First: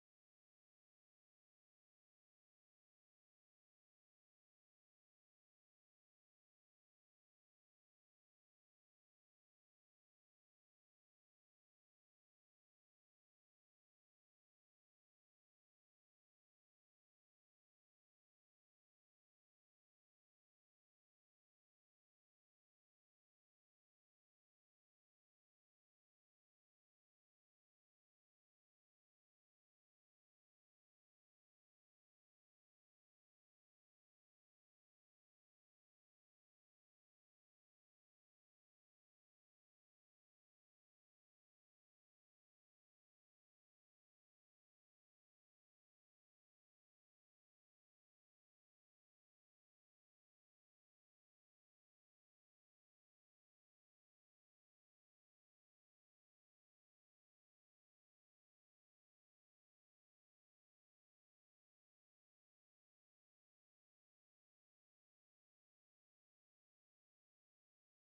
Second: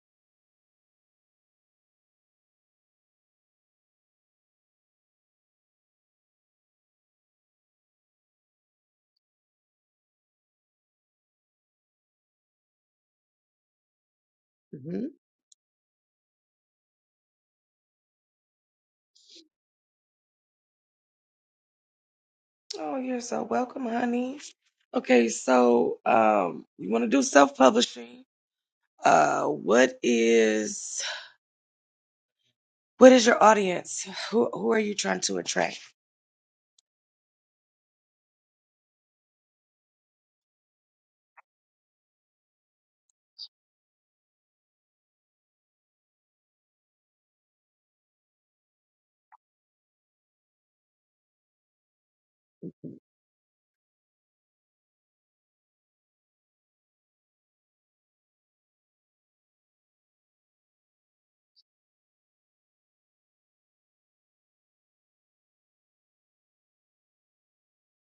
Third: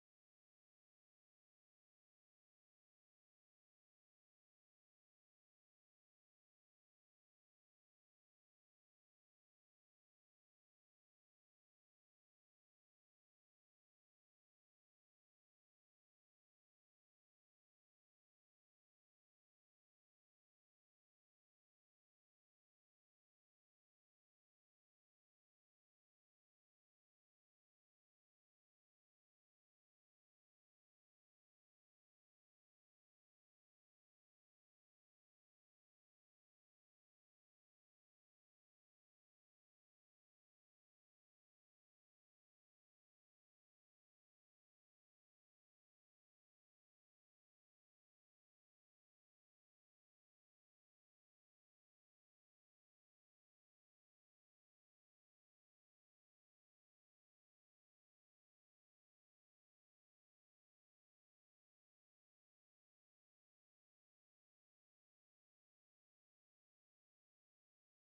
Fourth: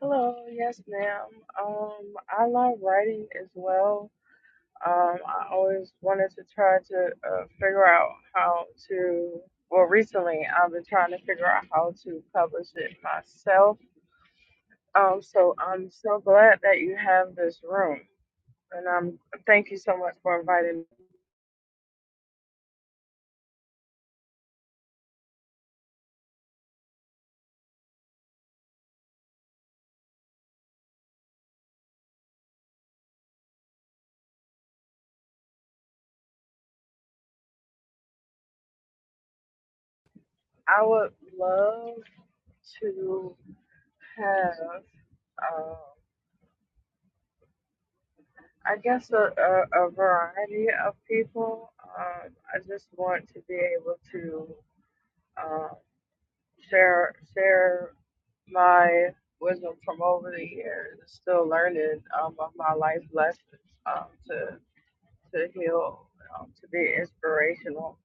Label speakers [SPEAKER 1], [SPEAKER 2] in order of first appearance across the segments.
[SPEAKER 1] Hello, yes, ma'am. Um, I love writing as well. Um, I always wanted to try to uh, figure out how to. Well, recently I've been trying to figure out how to publish it myself. Um, so I'm so glad that you have this room, and I'm thank you so much for inviting me. I would love to have. Um, I guess a, a, a variety of people. Um, I just want to be able to um, share share my wisdom from over the years, still learning um, of my life lessons um, to to heal, um, to be inspirational.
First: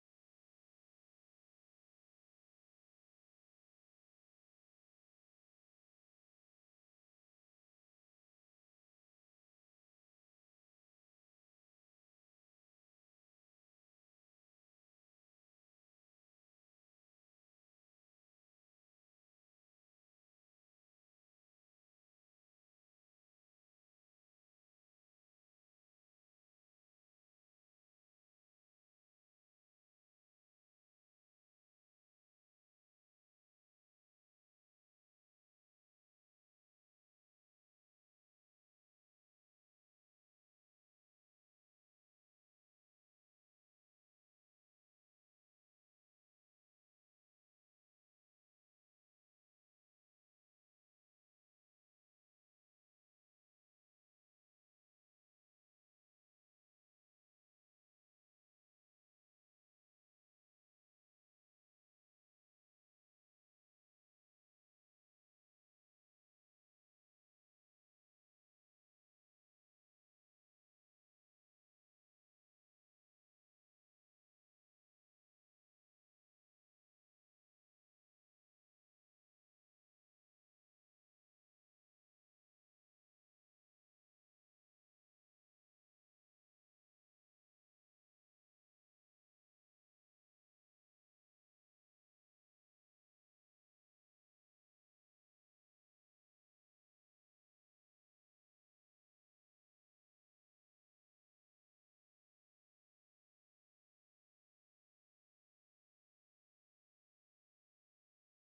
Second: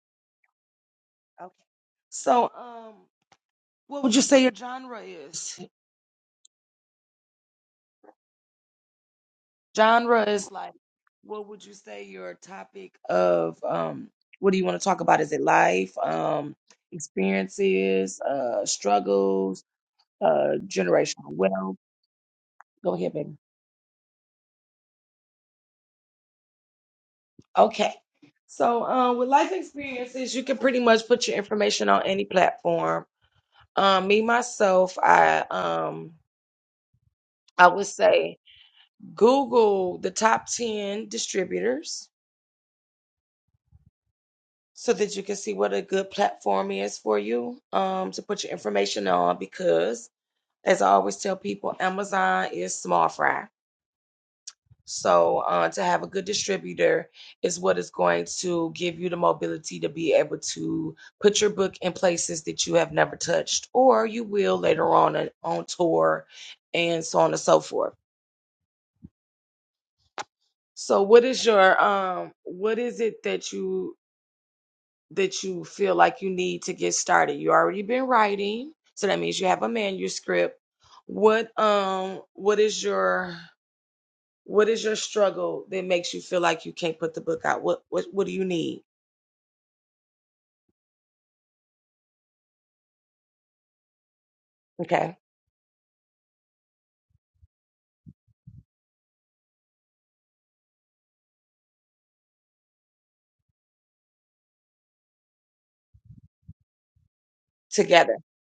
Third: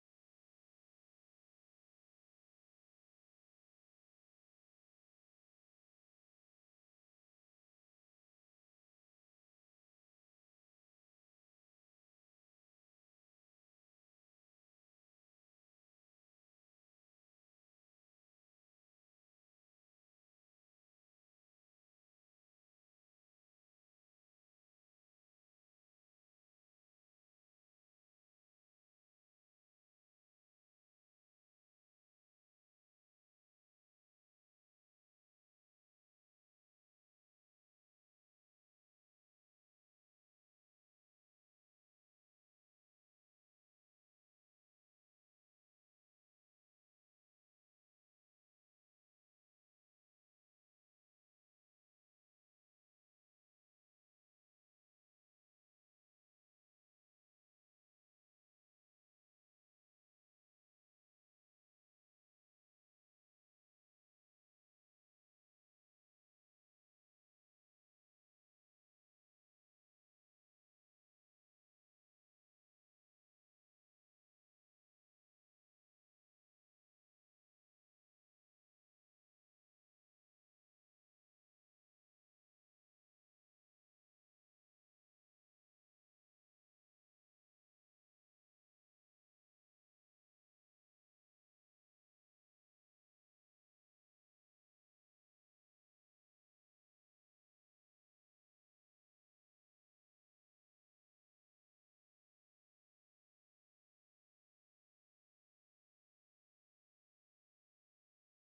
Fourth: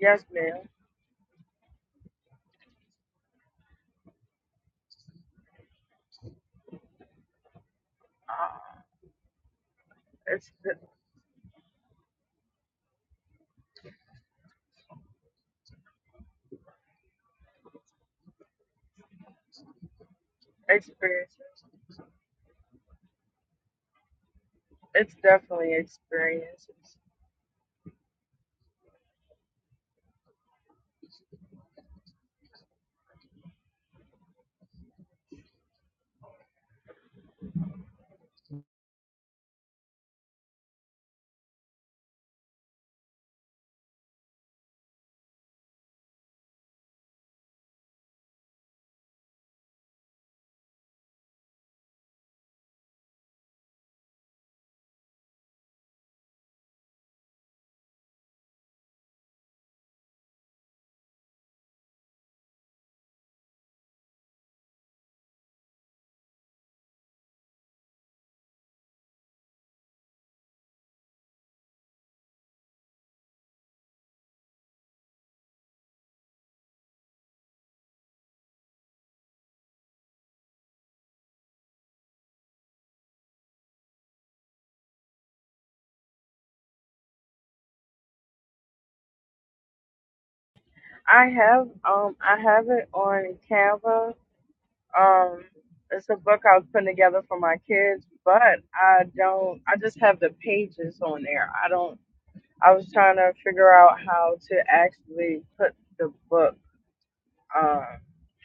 [SPEAKER 1] Yes, ma'am. Uh, it's the experiences. It's definitely experiences. I have um I have it on Canva Um, it's a book I was putting together for my kids, but I don't. I just have the pages on there. I don't. I was trying to figure out how to actually put the book. Um,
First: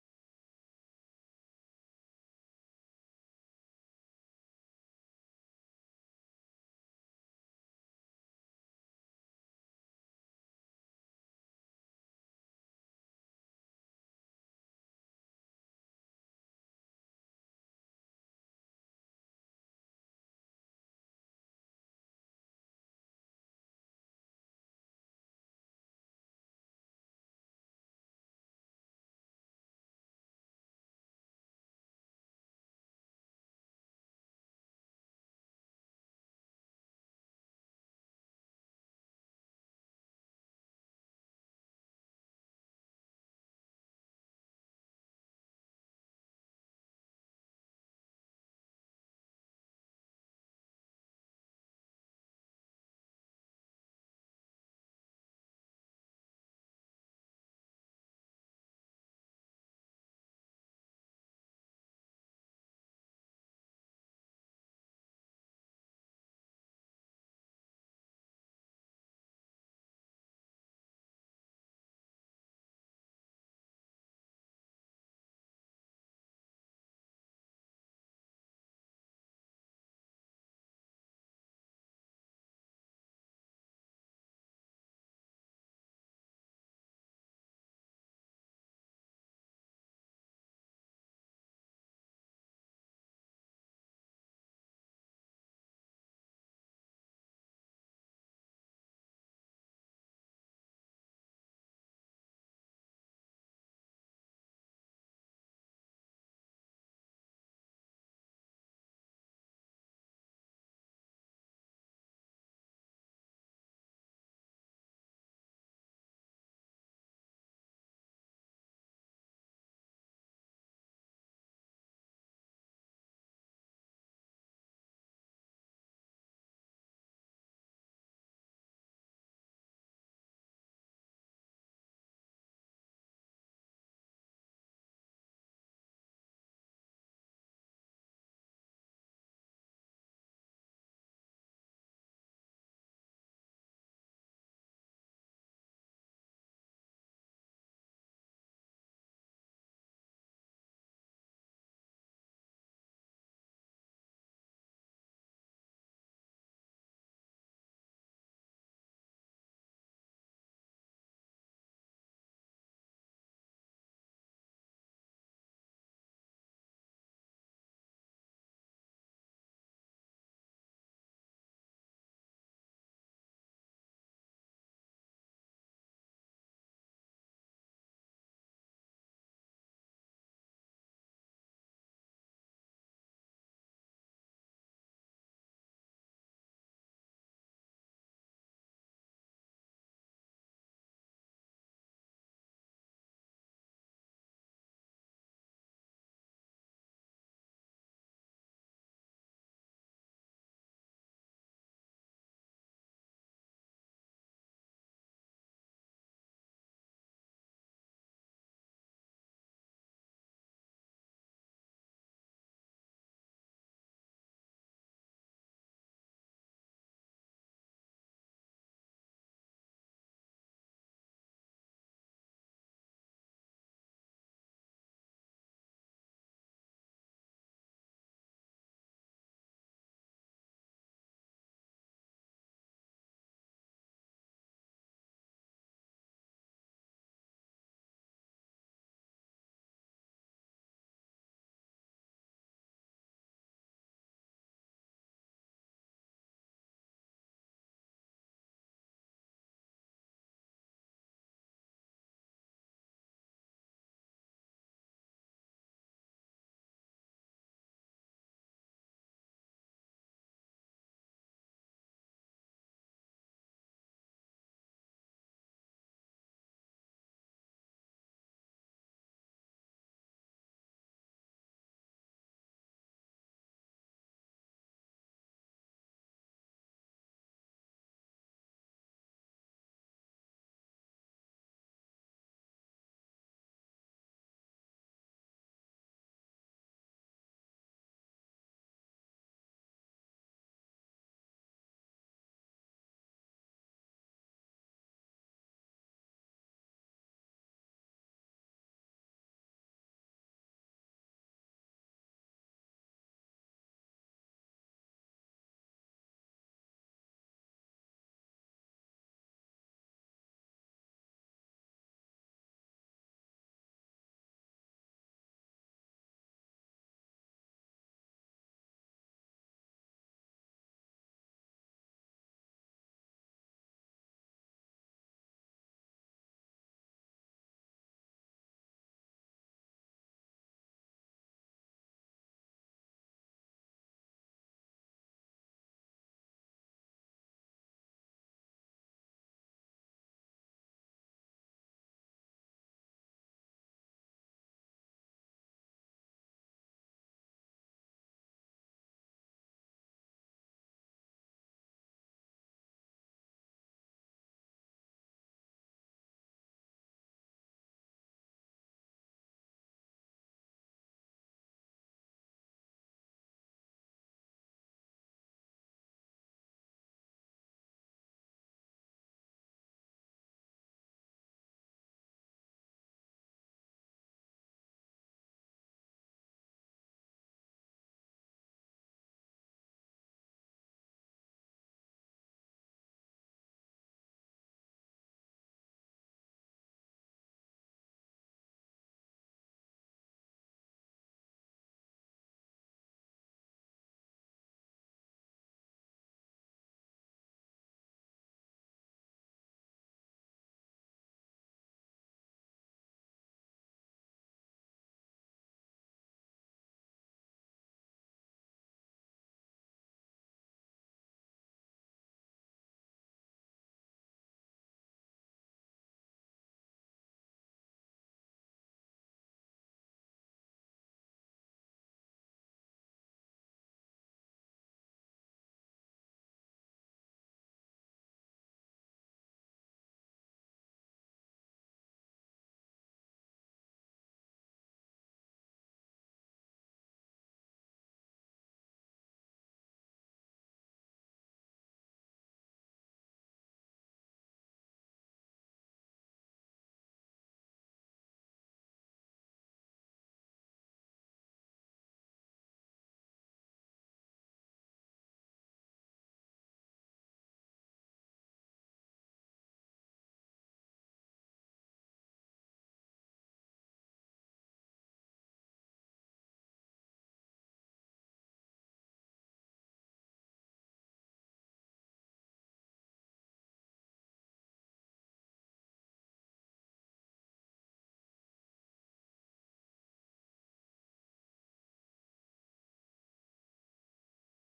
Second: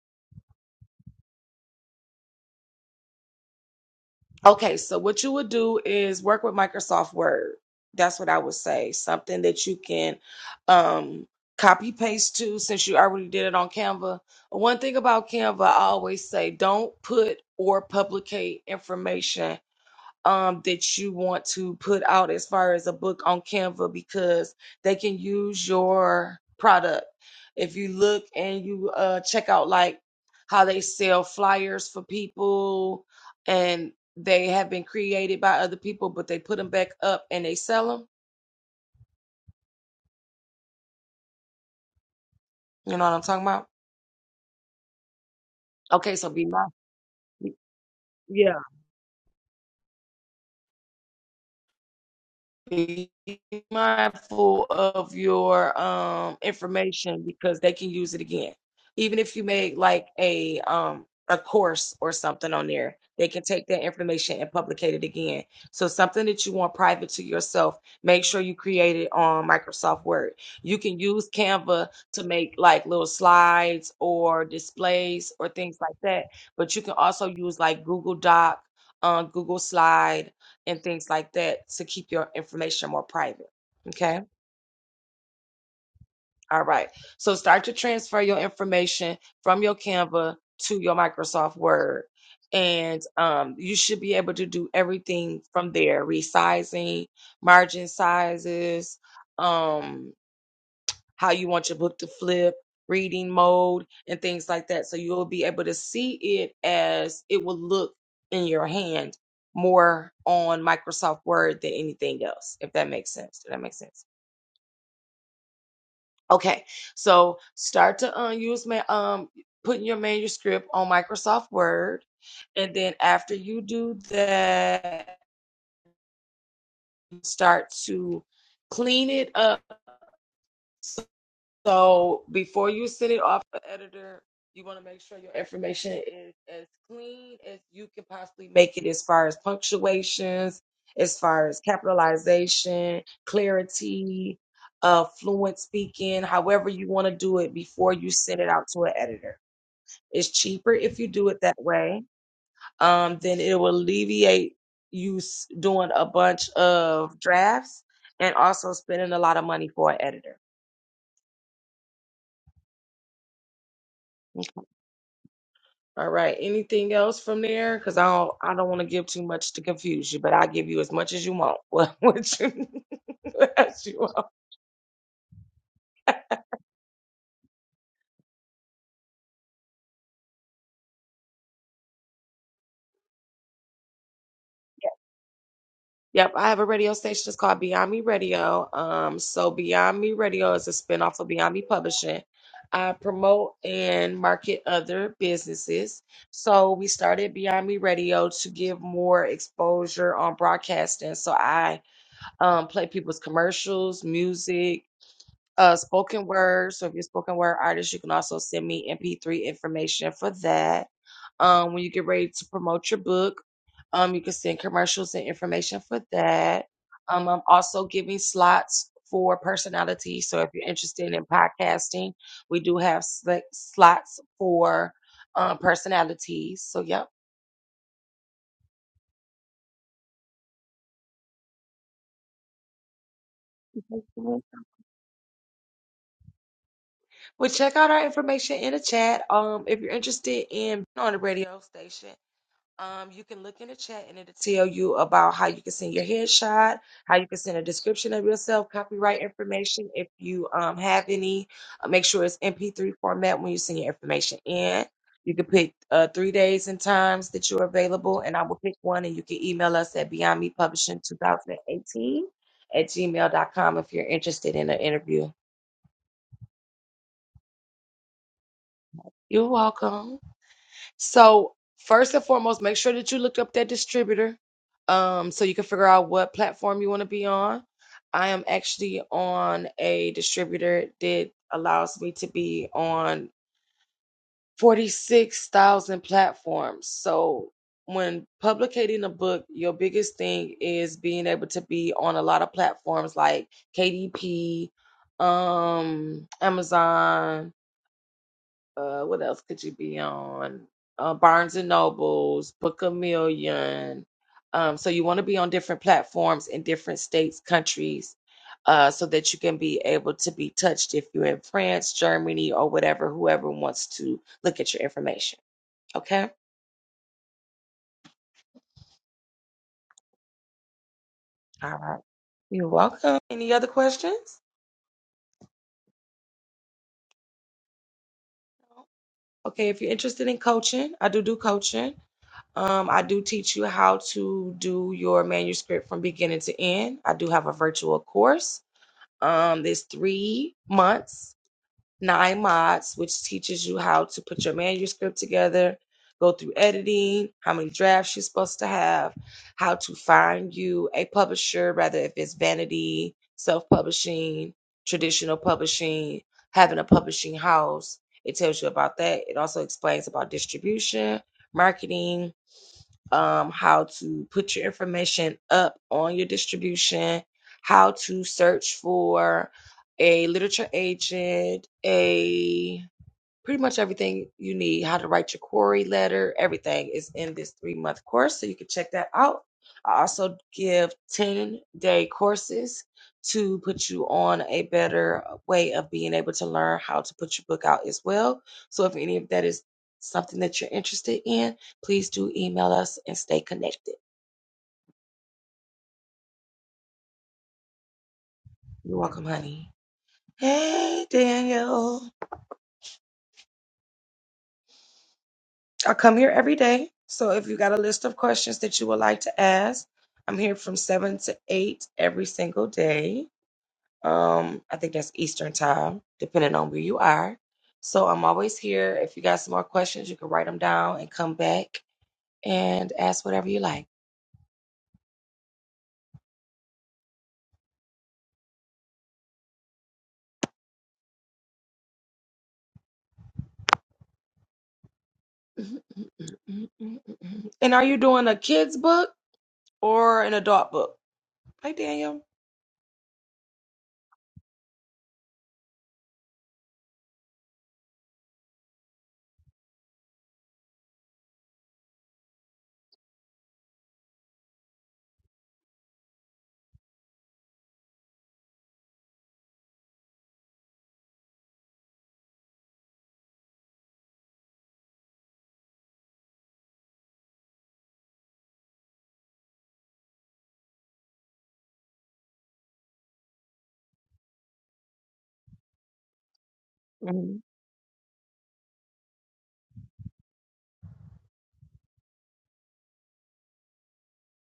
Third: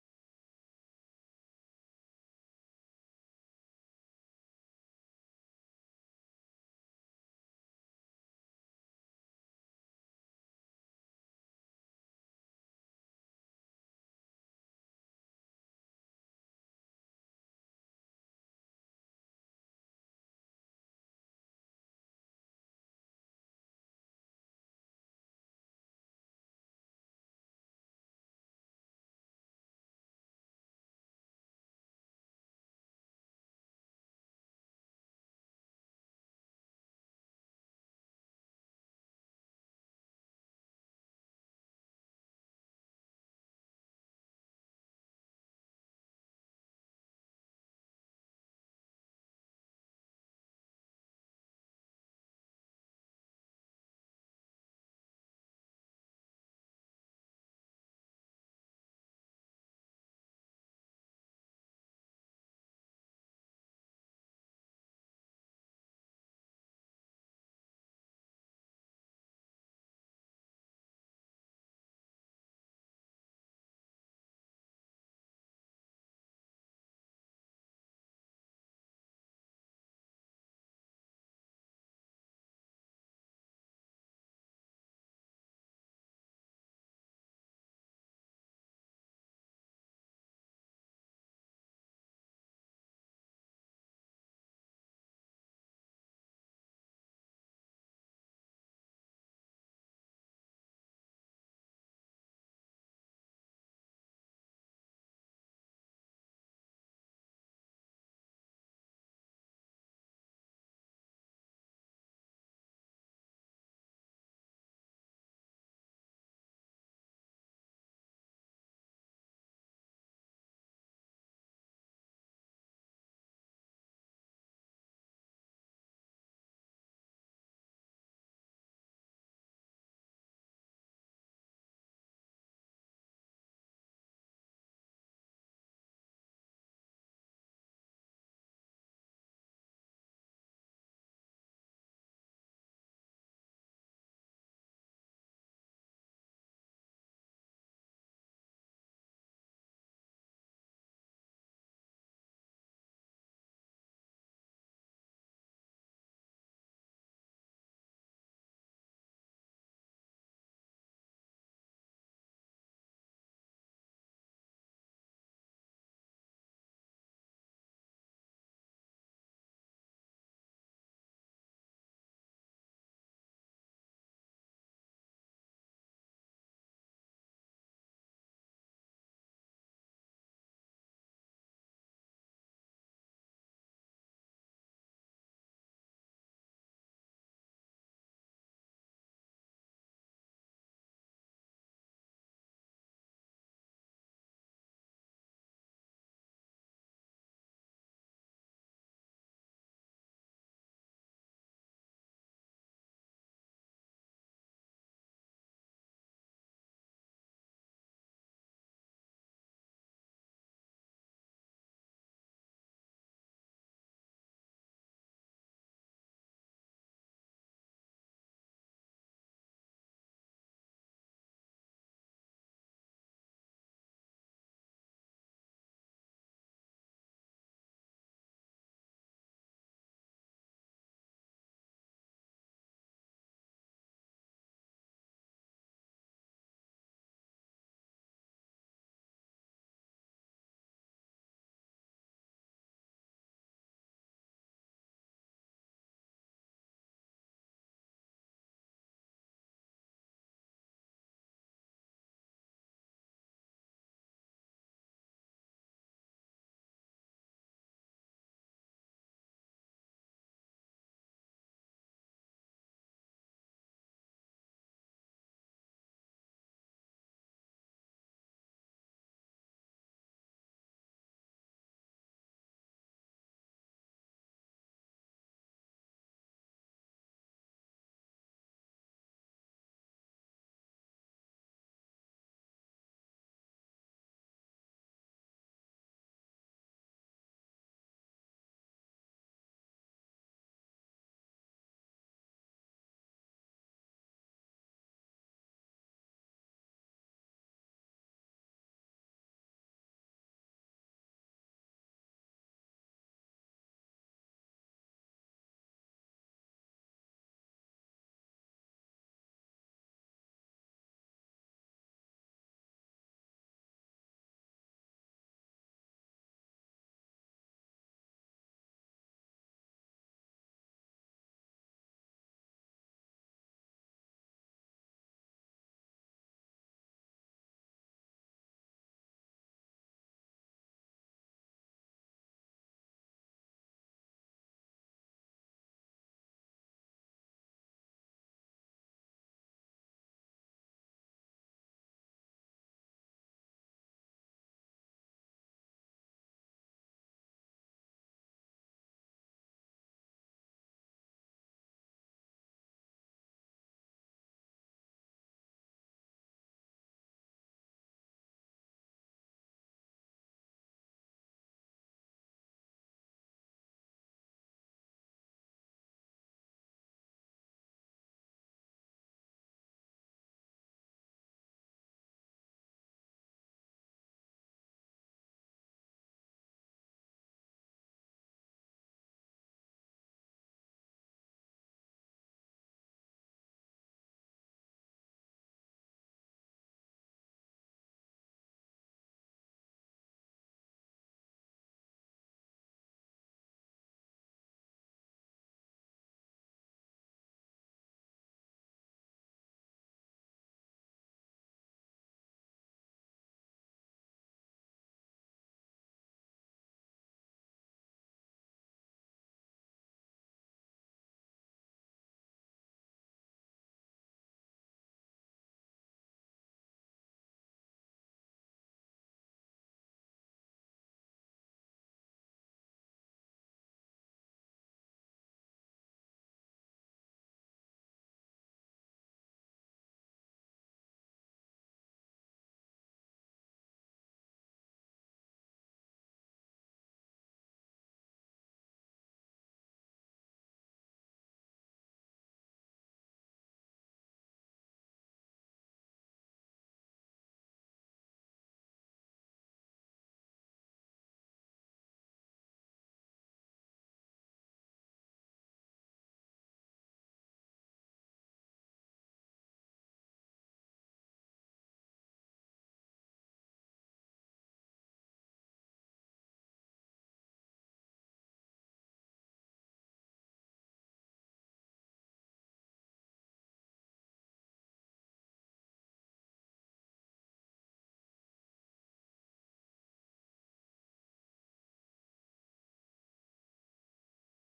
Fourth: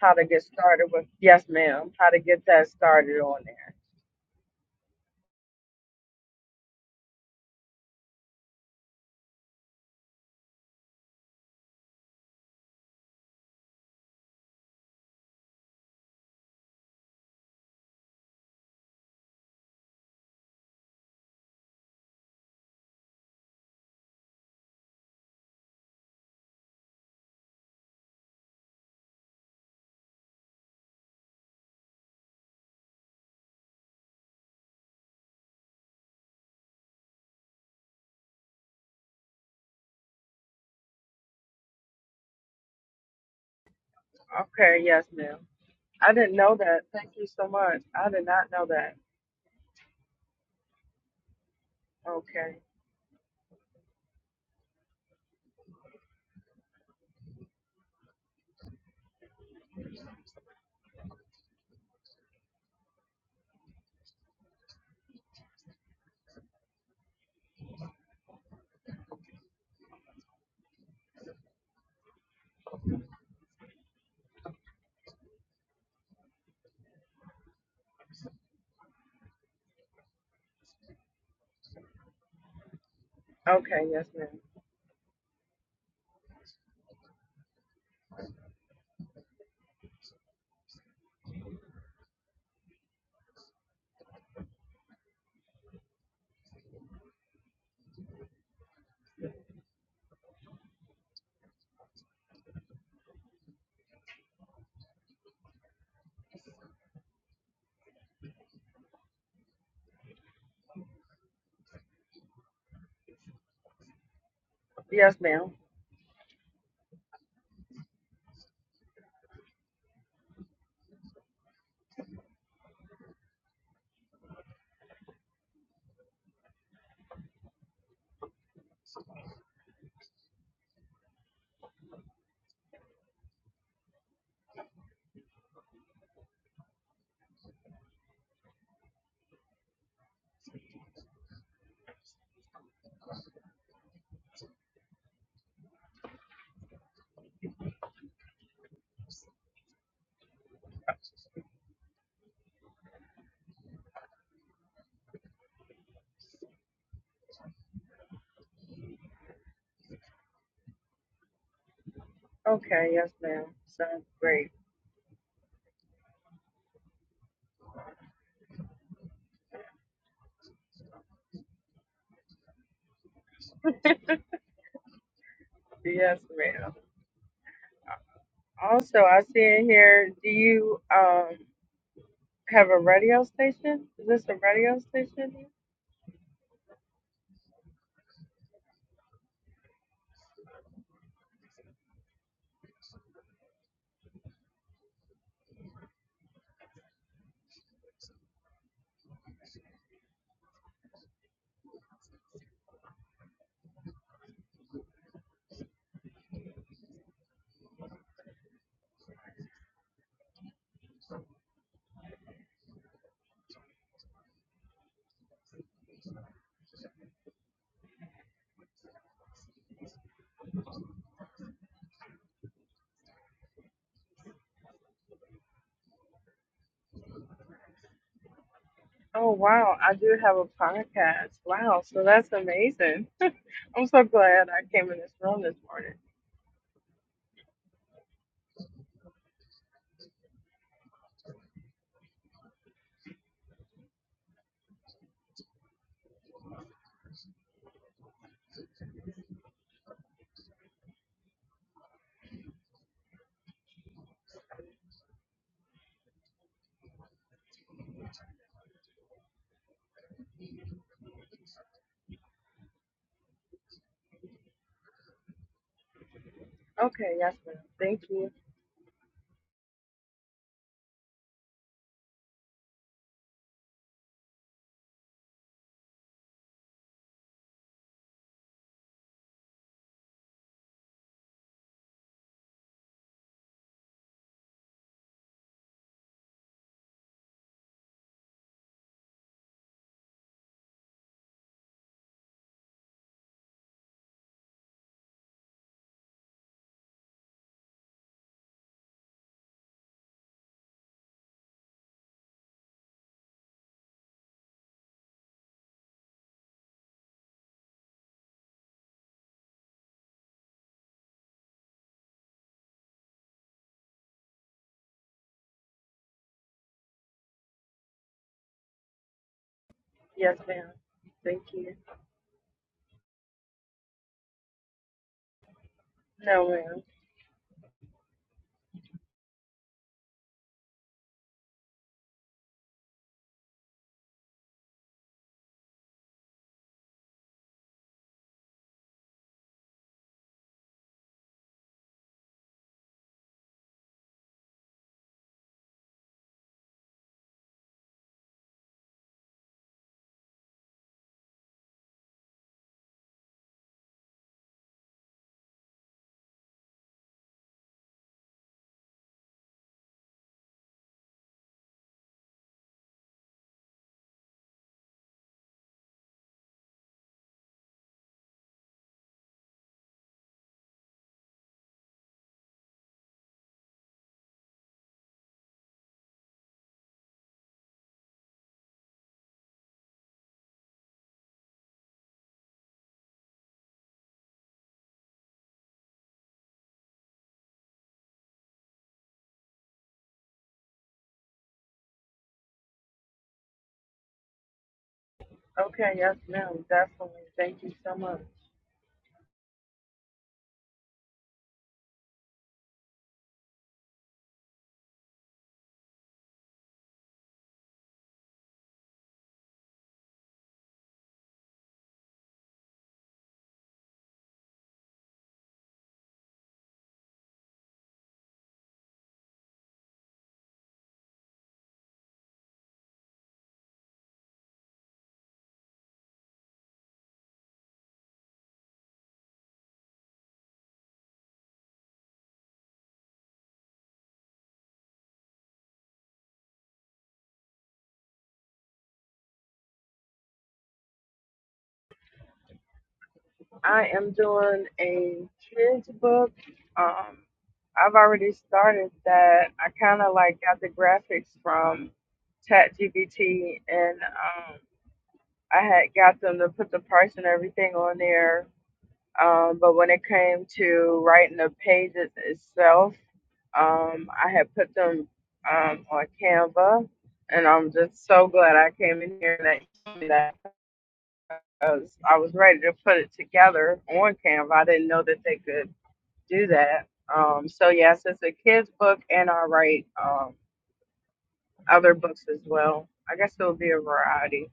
[SPEAKER 1] how to get started with? Yes, ma'am. How to get that started on there? Okay, yes, ma'am. I didn't know that. Thank you so much. I did not know that. Okay. Okay, yes, ma'am. Yes, ma'am. Okay, yes, ma'am. Sounds great. Yes, ma'am. Also, I see in here, do you um have a radio station? Is this a radio station? Oh wow, I do have a podcast. Wow, so that's amazing. I'm so glad I came in this room this morning. Okay, yes ma'am. Thank you. Yes ma'am. Thank you. No ma'am. Okay, yes ma'am. Definitely. Thank you so much. I am doing a kids book. Um, I've already started that. I kind of like got the graphics from ChatGPT, and um, I had got them to put the price and everything on there. Um, but when it came to writing the pages itself, um, I had put them um, on Canva, and I'm just so glad I came in here and that. you told me that was I was ready to put it together on Canva. I didn't know that they could do that. Um, so yes, it's a kids book, and I write um, other books as well. I guess it'll be a variety.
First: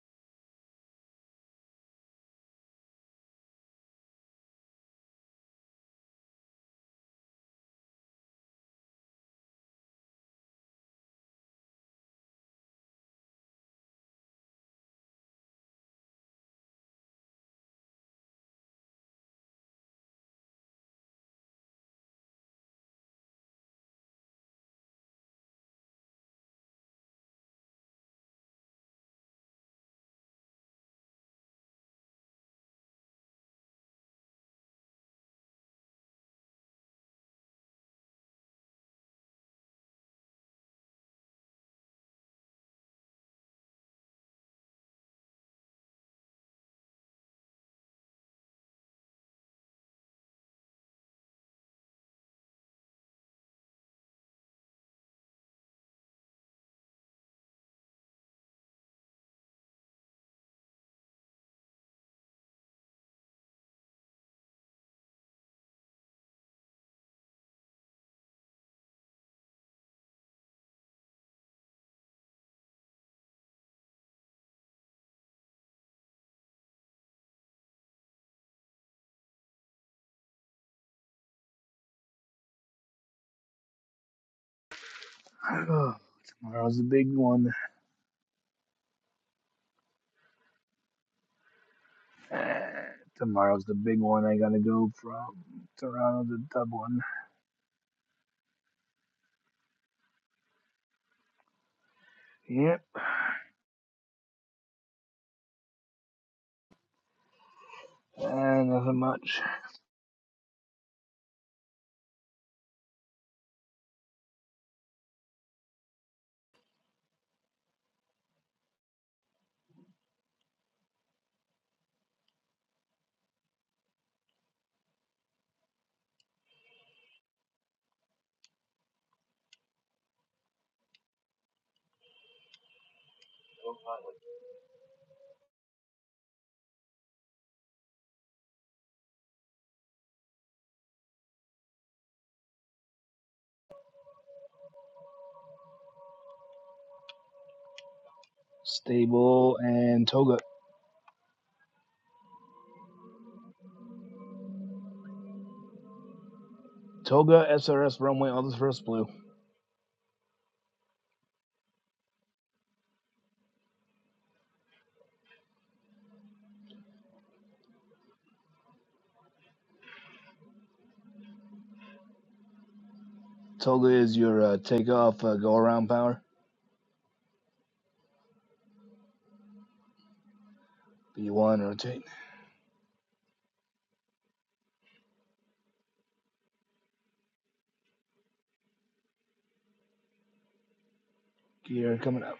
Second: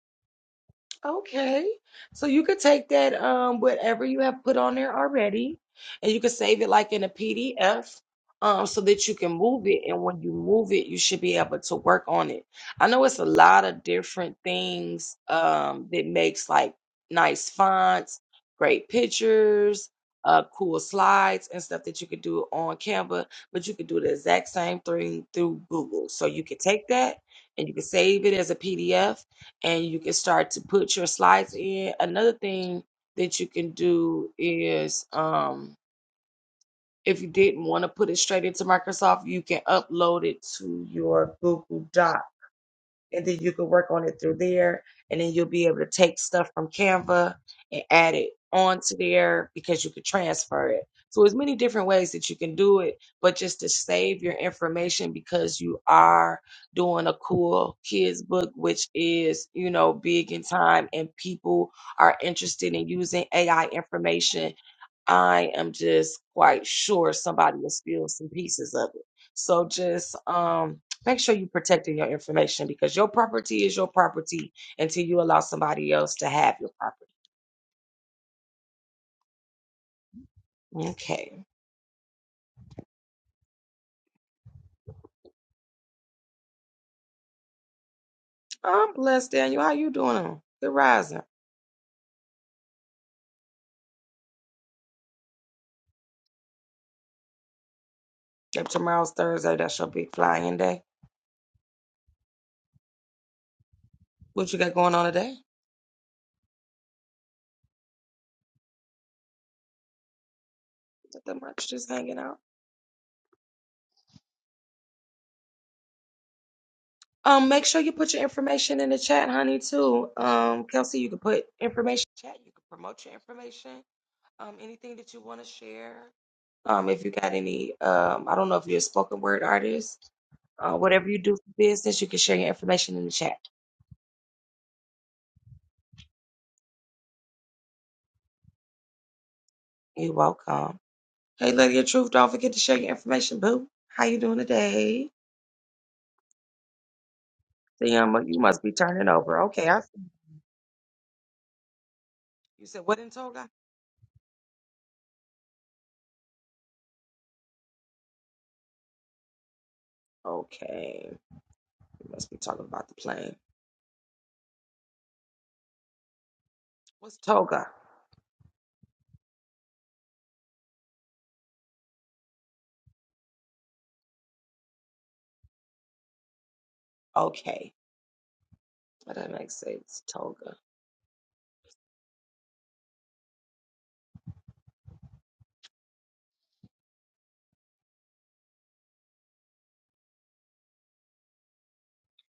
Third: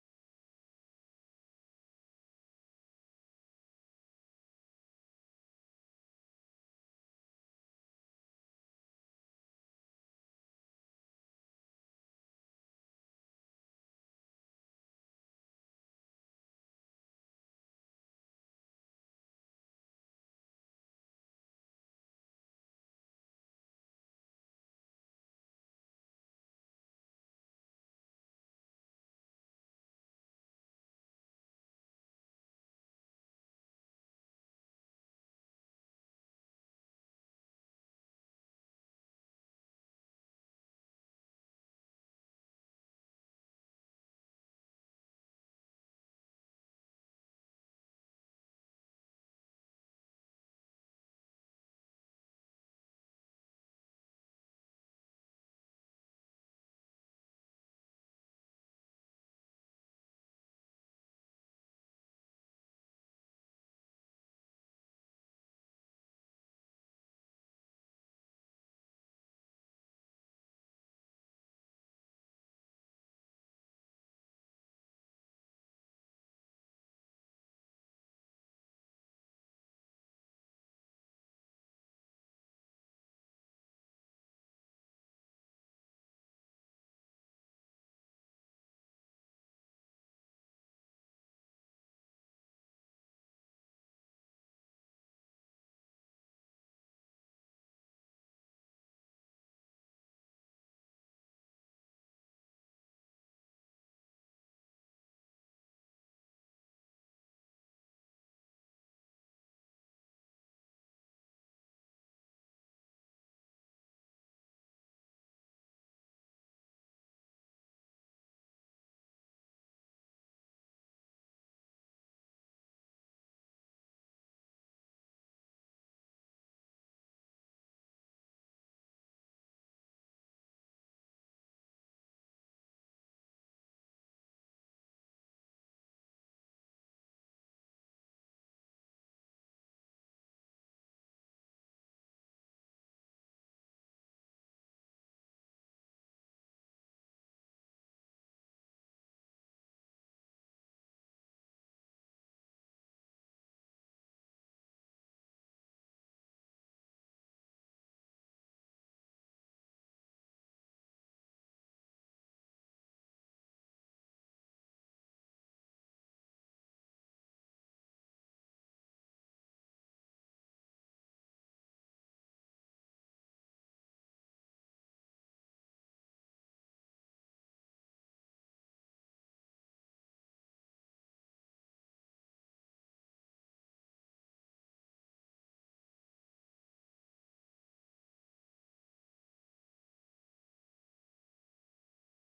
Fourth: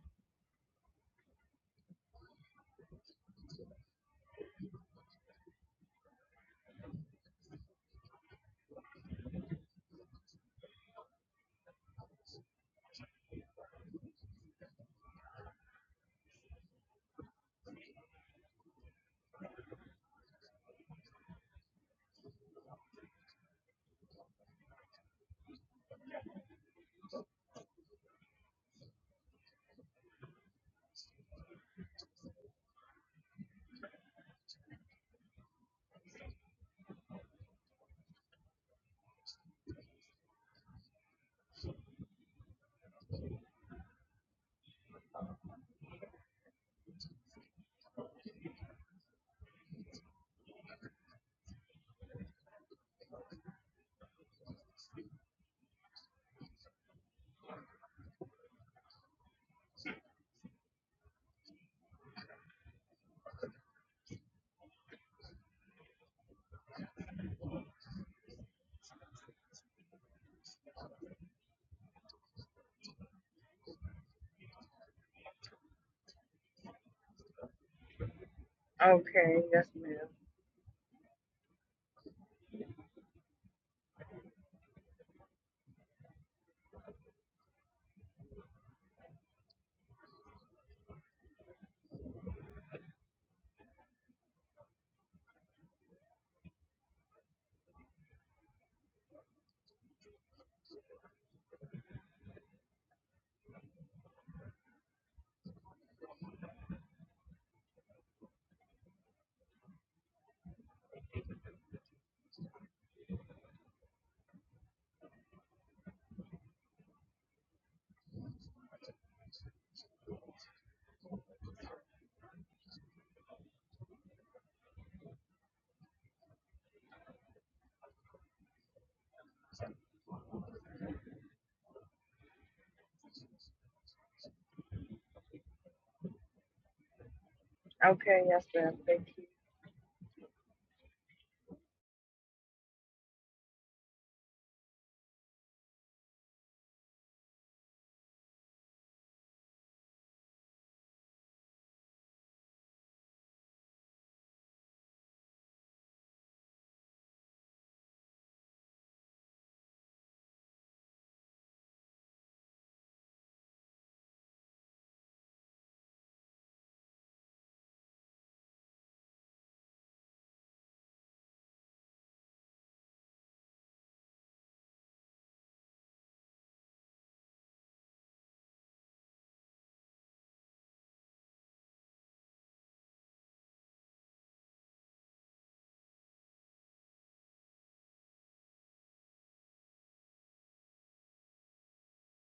[SPEAKER 1] Okay, yes, ma'am.
[SPEAKER 2] Oh, tomorrow's the big one. Eh, Tomorrow's the big one. I gotta go from Toronto to Dublin. Yep, and nothing much.
[SPEAKER 1] Okay, yes, ma'am. Thank you.
[SPEAKER 2] Stable and Toga. Toga SRS runway all this first blue. Toga is your uh, takeoff uh, go around power. B1 rotate. Gear coming up.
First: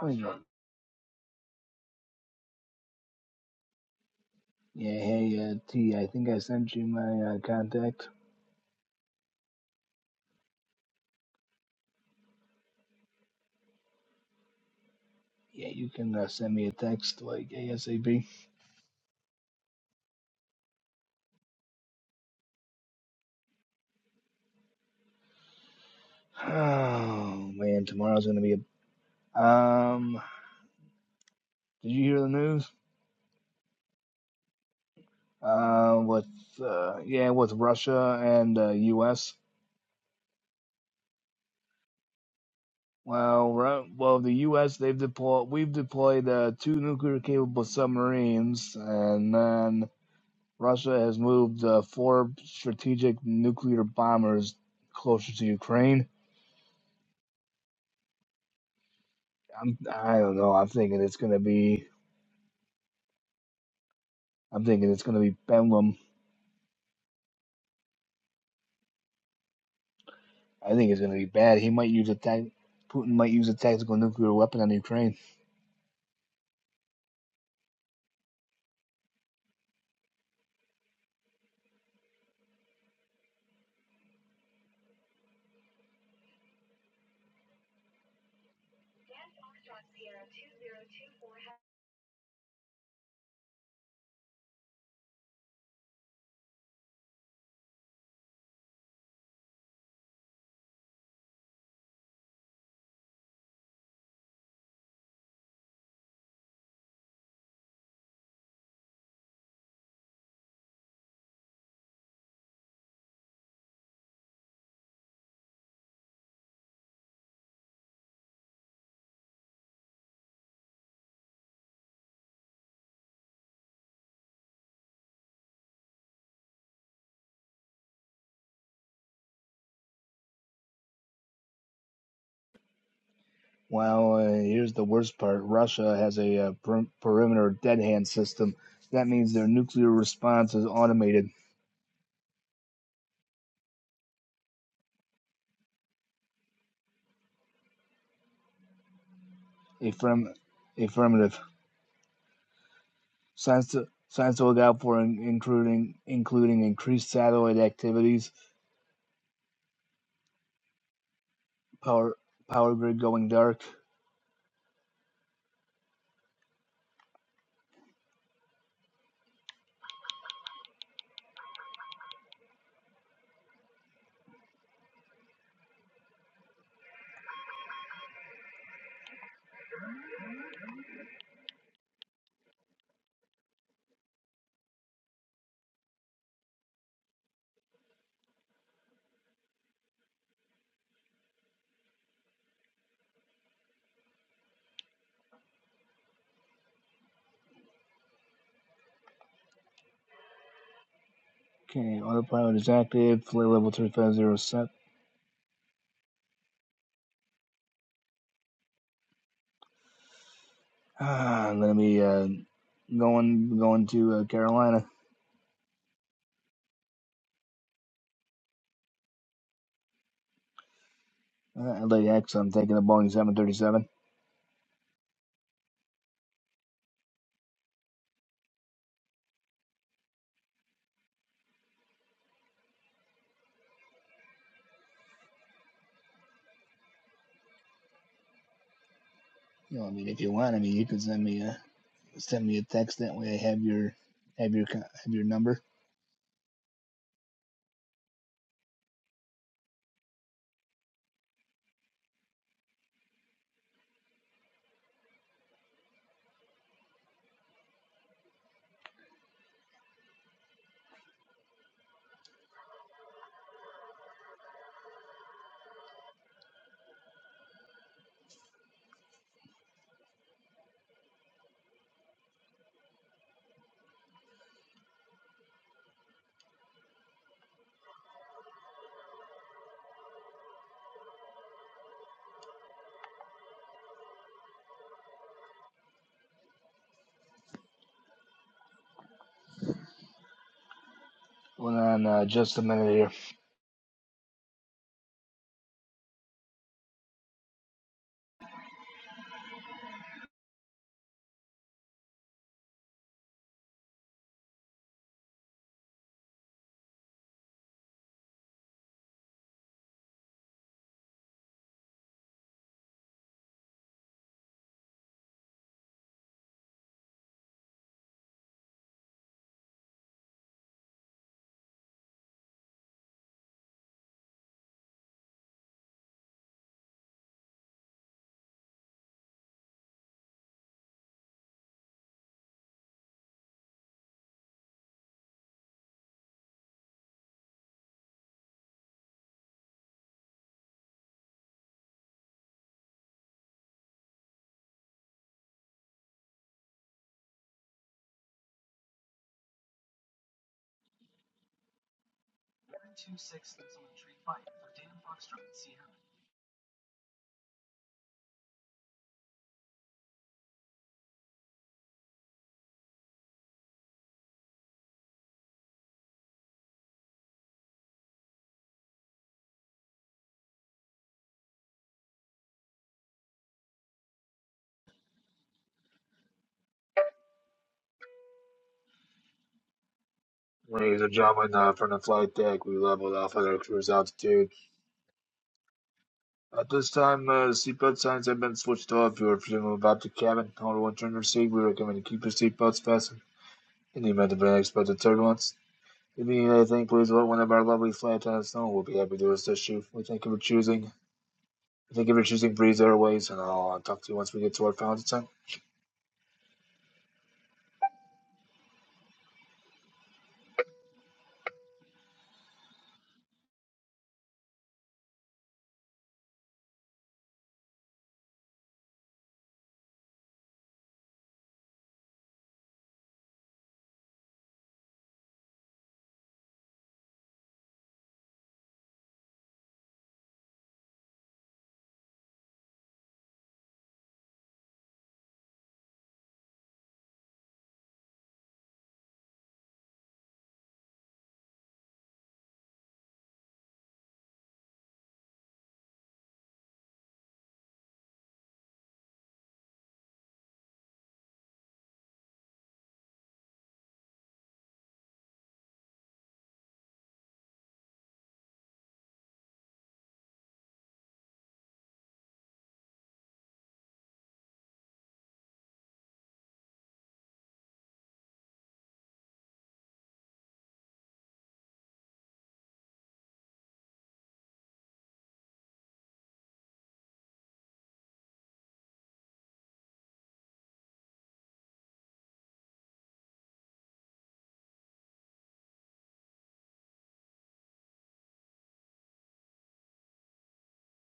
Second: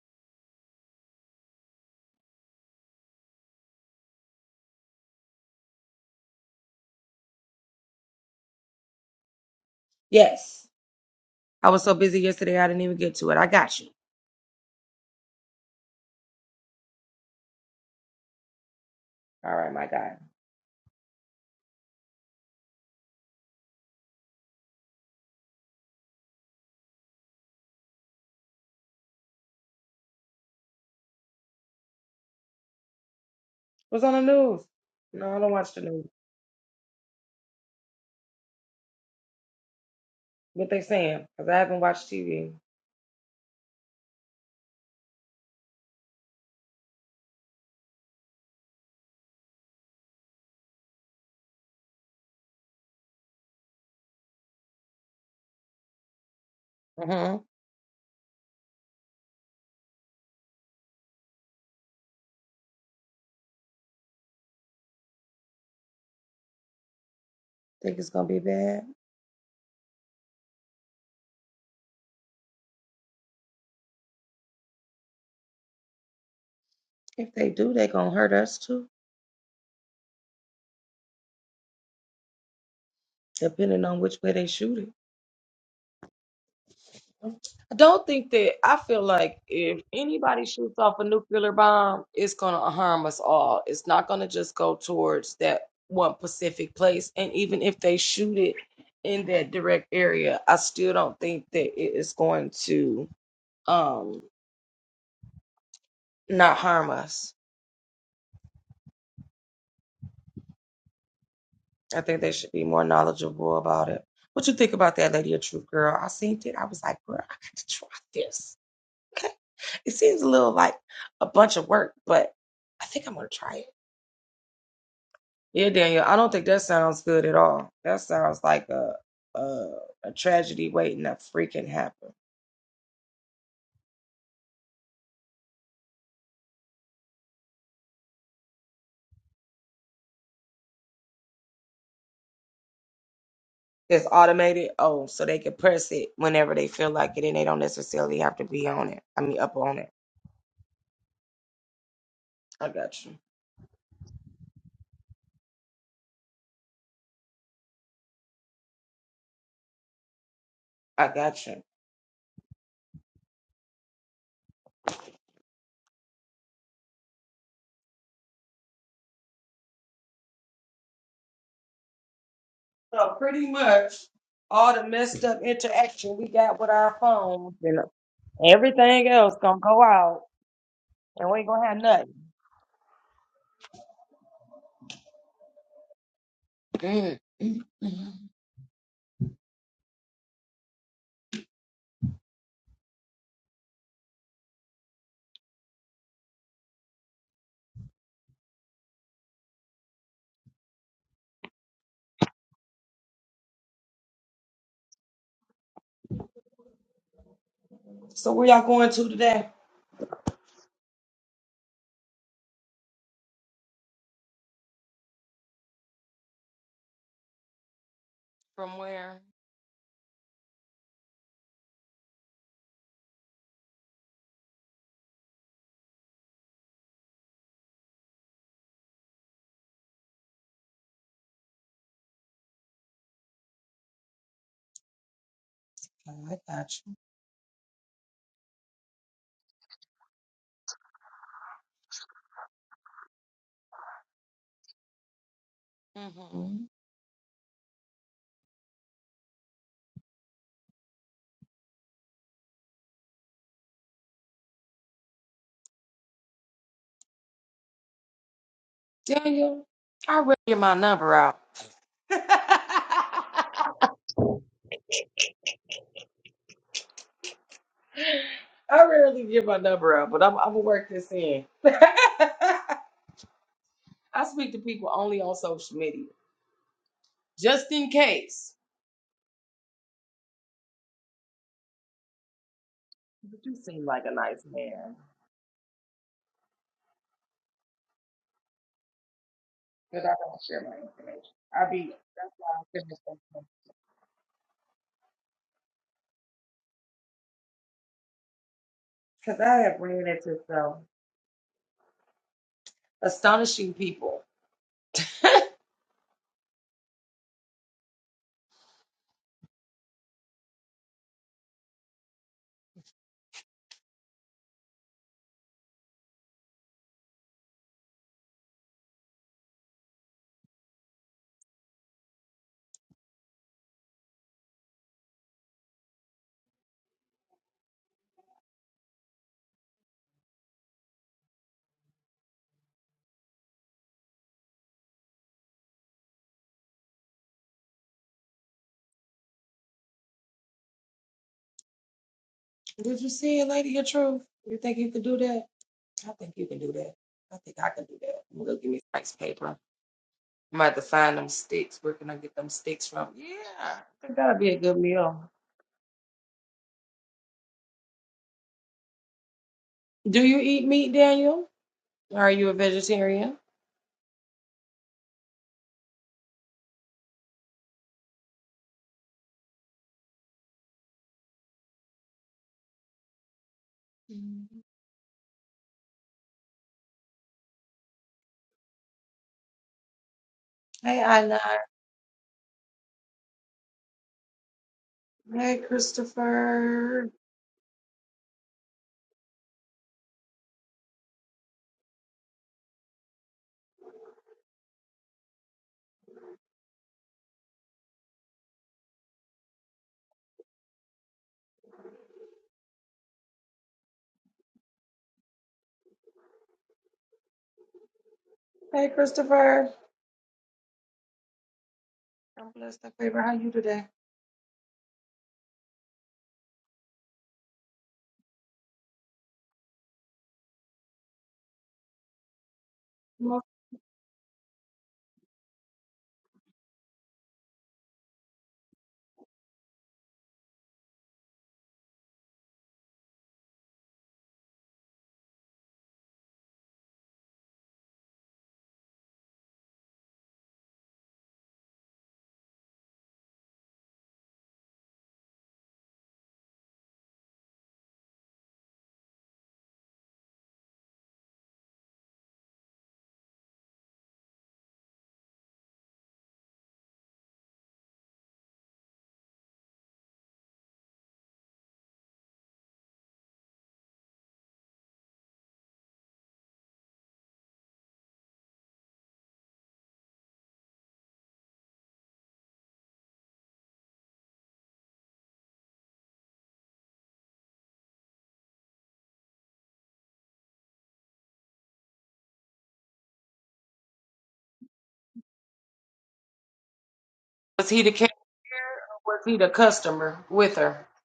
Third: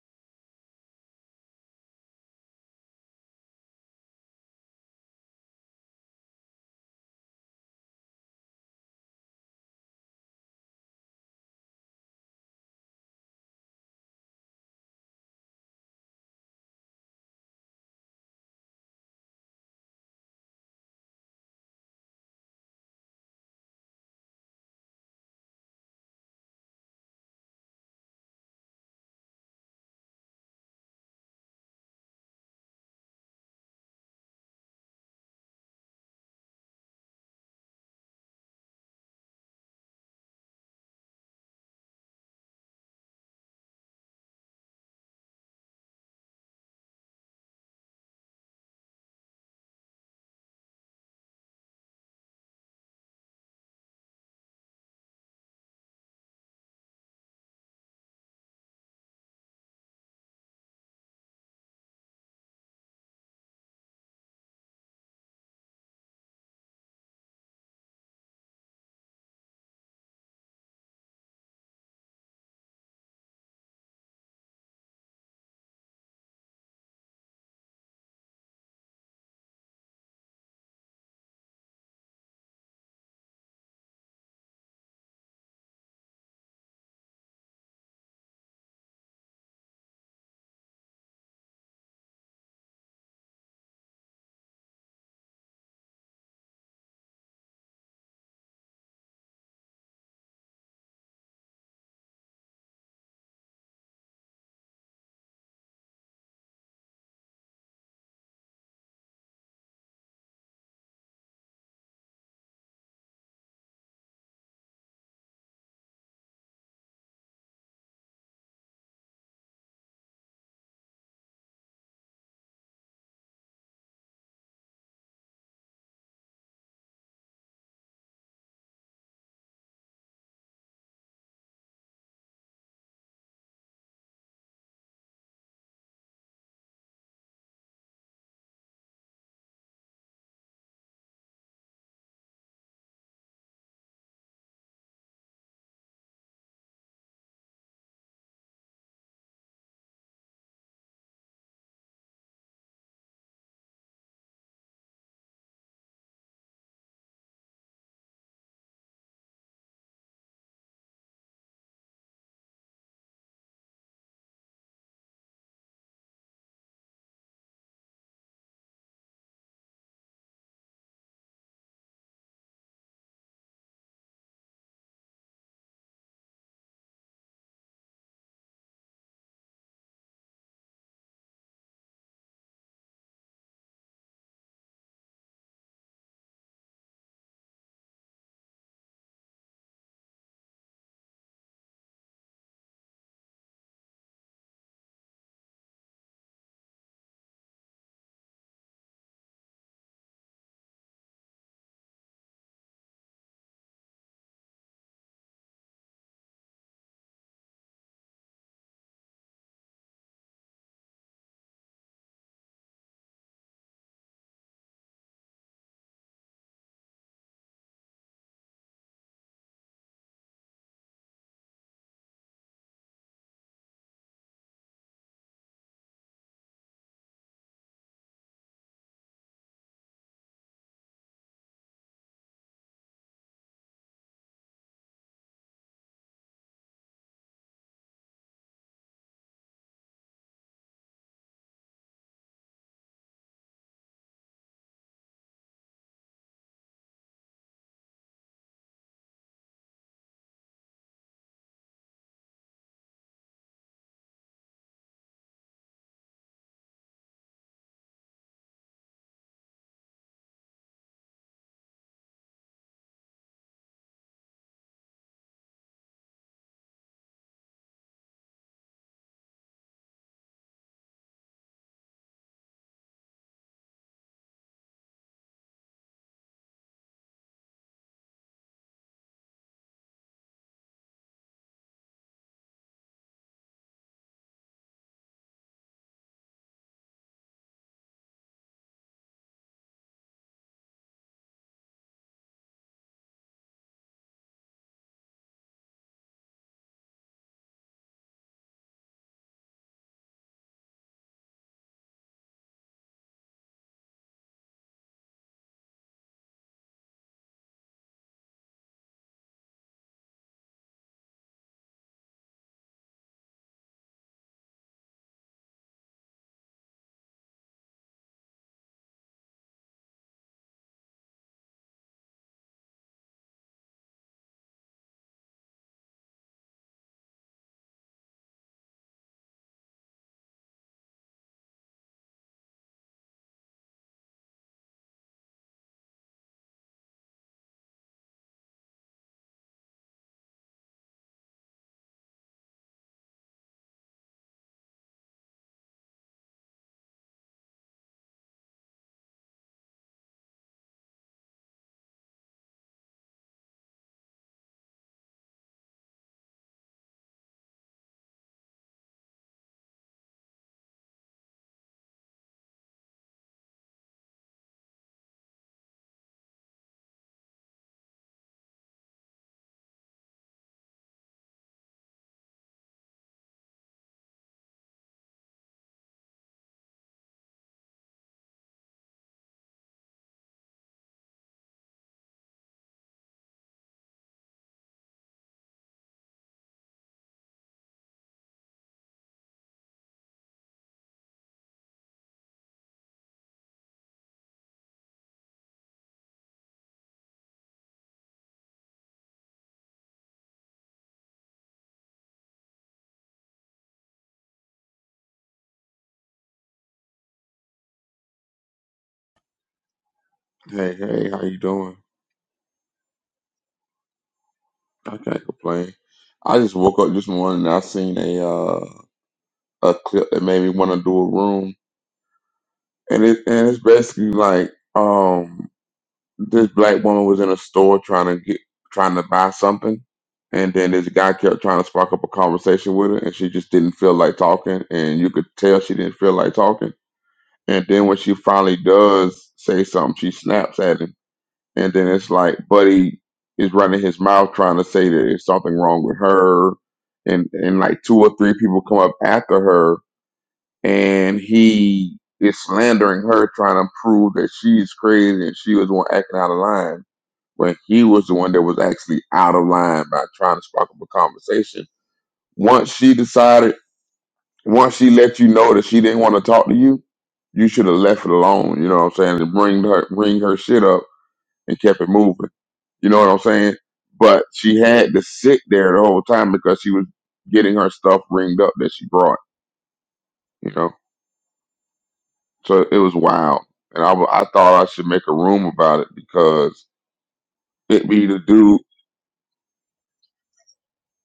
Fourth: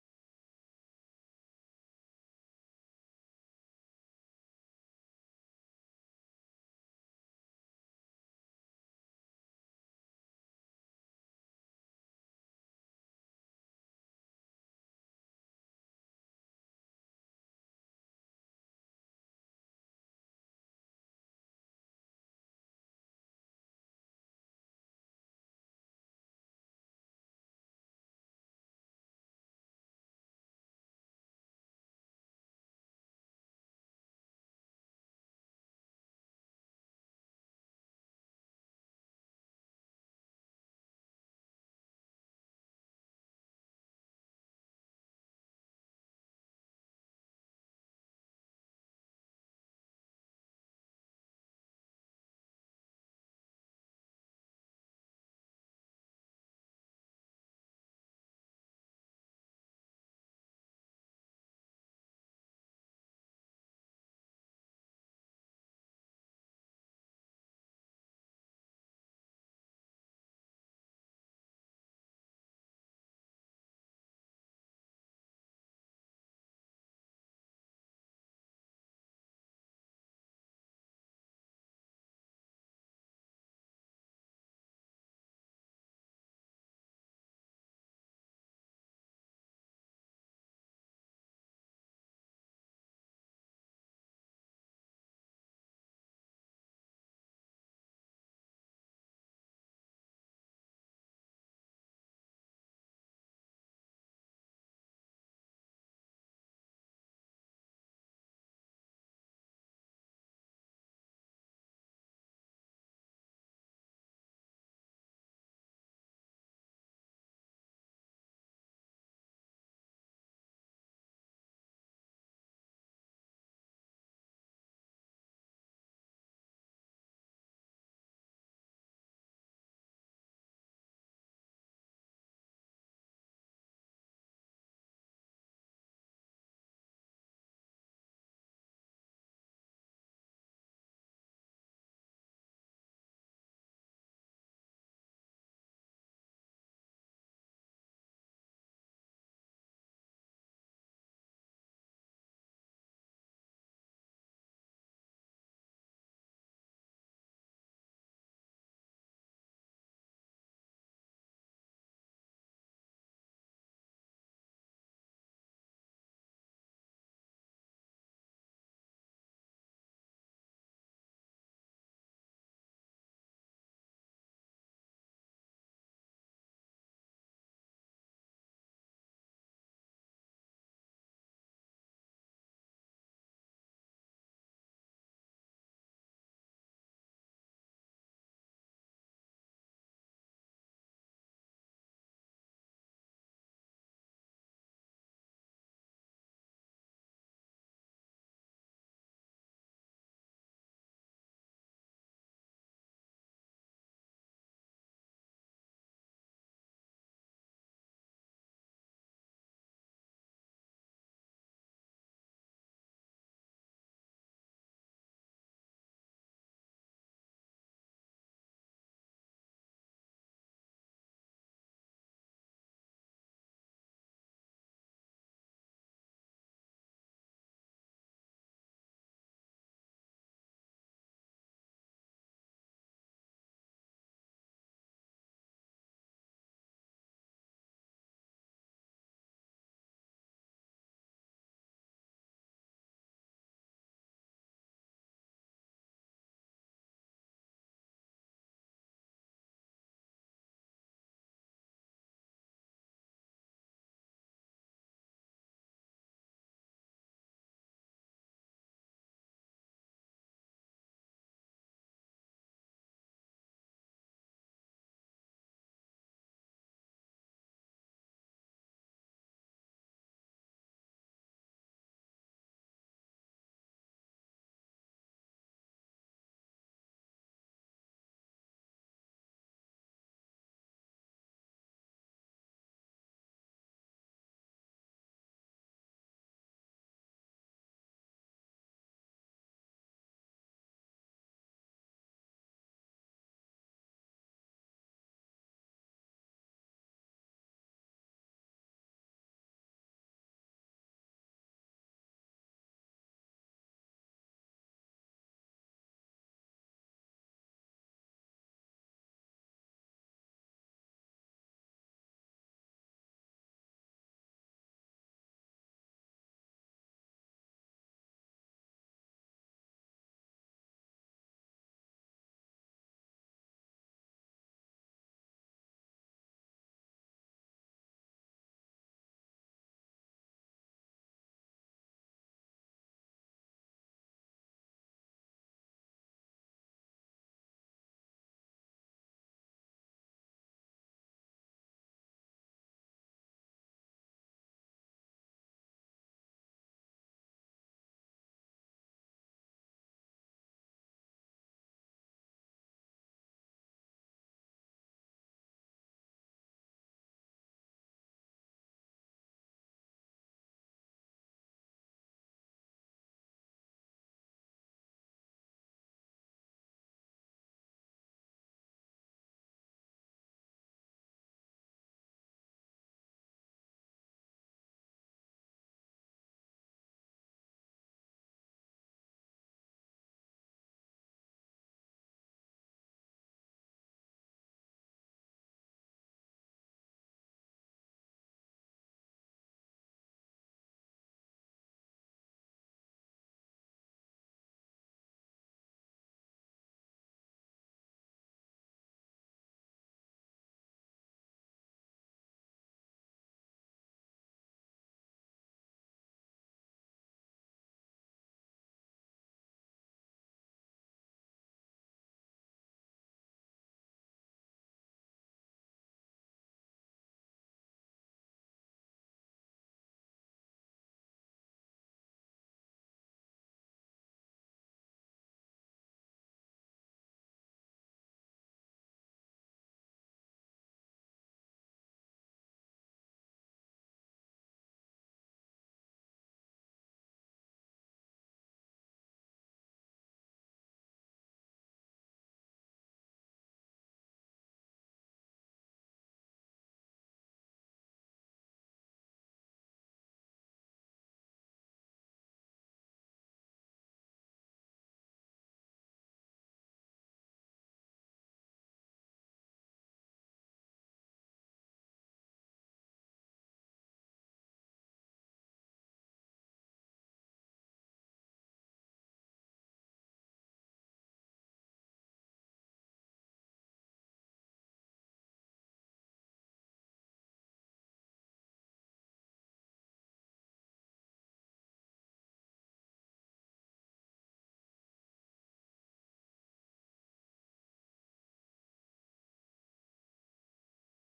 [SPEAKER 2] What is wrong? Yeah, hey uh, T, I think I sent you my uh, contact. Yeah, you can uh, send me a text like ASAP. Oh man, tomorrow's gonna be a Um, did you hear the news? Uh, with uh, yeah, with Russia and uh, U.S. Well, Ru- well, the U.S. they've deployed we've deployed uh, two nuclear capable submarines, and then Russia has moved uh, four strategic nuclear bombers closer to Ukraine. I'm I don't know. I'm thinking it's gonna be I'm thinking it's gonna be Bedlam. I think it's gonna be bad. He might use a tac Putin might use a tactical nuclear weapon on Ukraine. Well, uh, here's the worst part. Russia has a uh, per- perimeter dead hand system. That means their nuclear response is automated. Affirm- affirmative. Signs to, signs to look out for, in- including including increased satellite activities, power power grid going dark. Okay, autopilot is active. Flight level three five zero set. Ah, I'm gonna be uh, going going to uh, Carolina. Uh, LAX. am taking a Boeing 737. You know, I mean, if you want, I mean, you could send me. a Send me a text that way. I have your have your have your number. Went on uh, just a minute here. Ladies and gentlemen, uh, from the flight deck, we leveled off at our cruise altitude. At this time, uh, seatbelt signs have been switched off. You are fleeing about the cabin. Hold one turn to receive. We recommend you keep your seatbelts fastened in the event of an unexpected turbulence. If you need anything, please let one of our lovely flight attendants know. We'll be happy to assist you. We thank you for choosing. Thank you for choosing Breeze Airways, and I'll uh, talk to you once we get to our final descent.
[SPEAKER 3] Hey, hey, how you doing? I can't complain. I just woke up this morning and I seen a uh, a clip that made me want to do a room, and it and it's basically like um this black woman was in a store trying to get trying to buy something, and then this guy kept trying to spark up a conversation with her, and she just didn't feel like talking, and you could tell she didn't feel like talking. And then when she finally does say something, she snaps at him And then it's like Buddy is running his mouth trying to say that there's something wrong with her. And and like two or three people come up after her and he is slandering her, trying to prove that she's crazy and she was the one acting out of line when he was the one that was actually out of line by trying to spark up a conversation. Once she decided, once she let you know that she didn't want to talk to you, you should have left it alone. You know what I'm saying? To bring her bring her shit up and kept it moving. You know what I'm saying? But she had to sit there the whole time because she was getting her stuff ringed up that she brought, you know? So it was wild. And I, w- I thought I should make a room about it because it be the dude.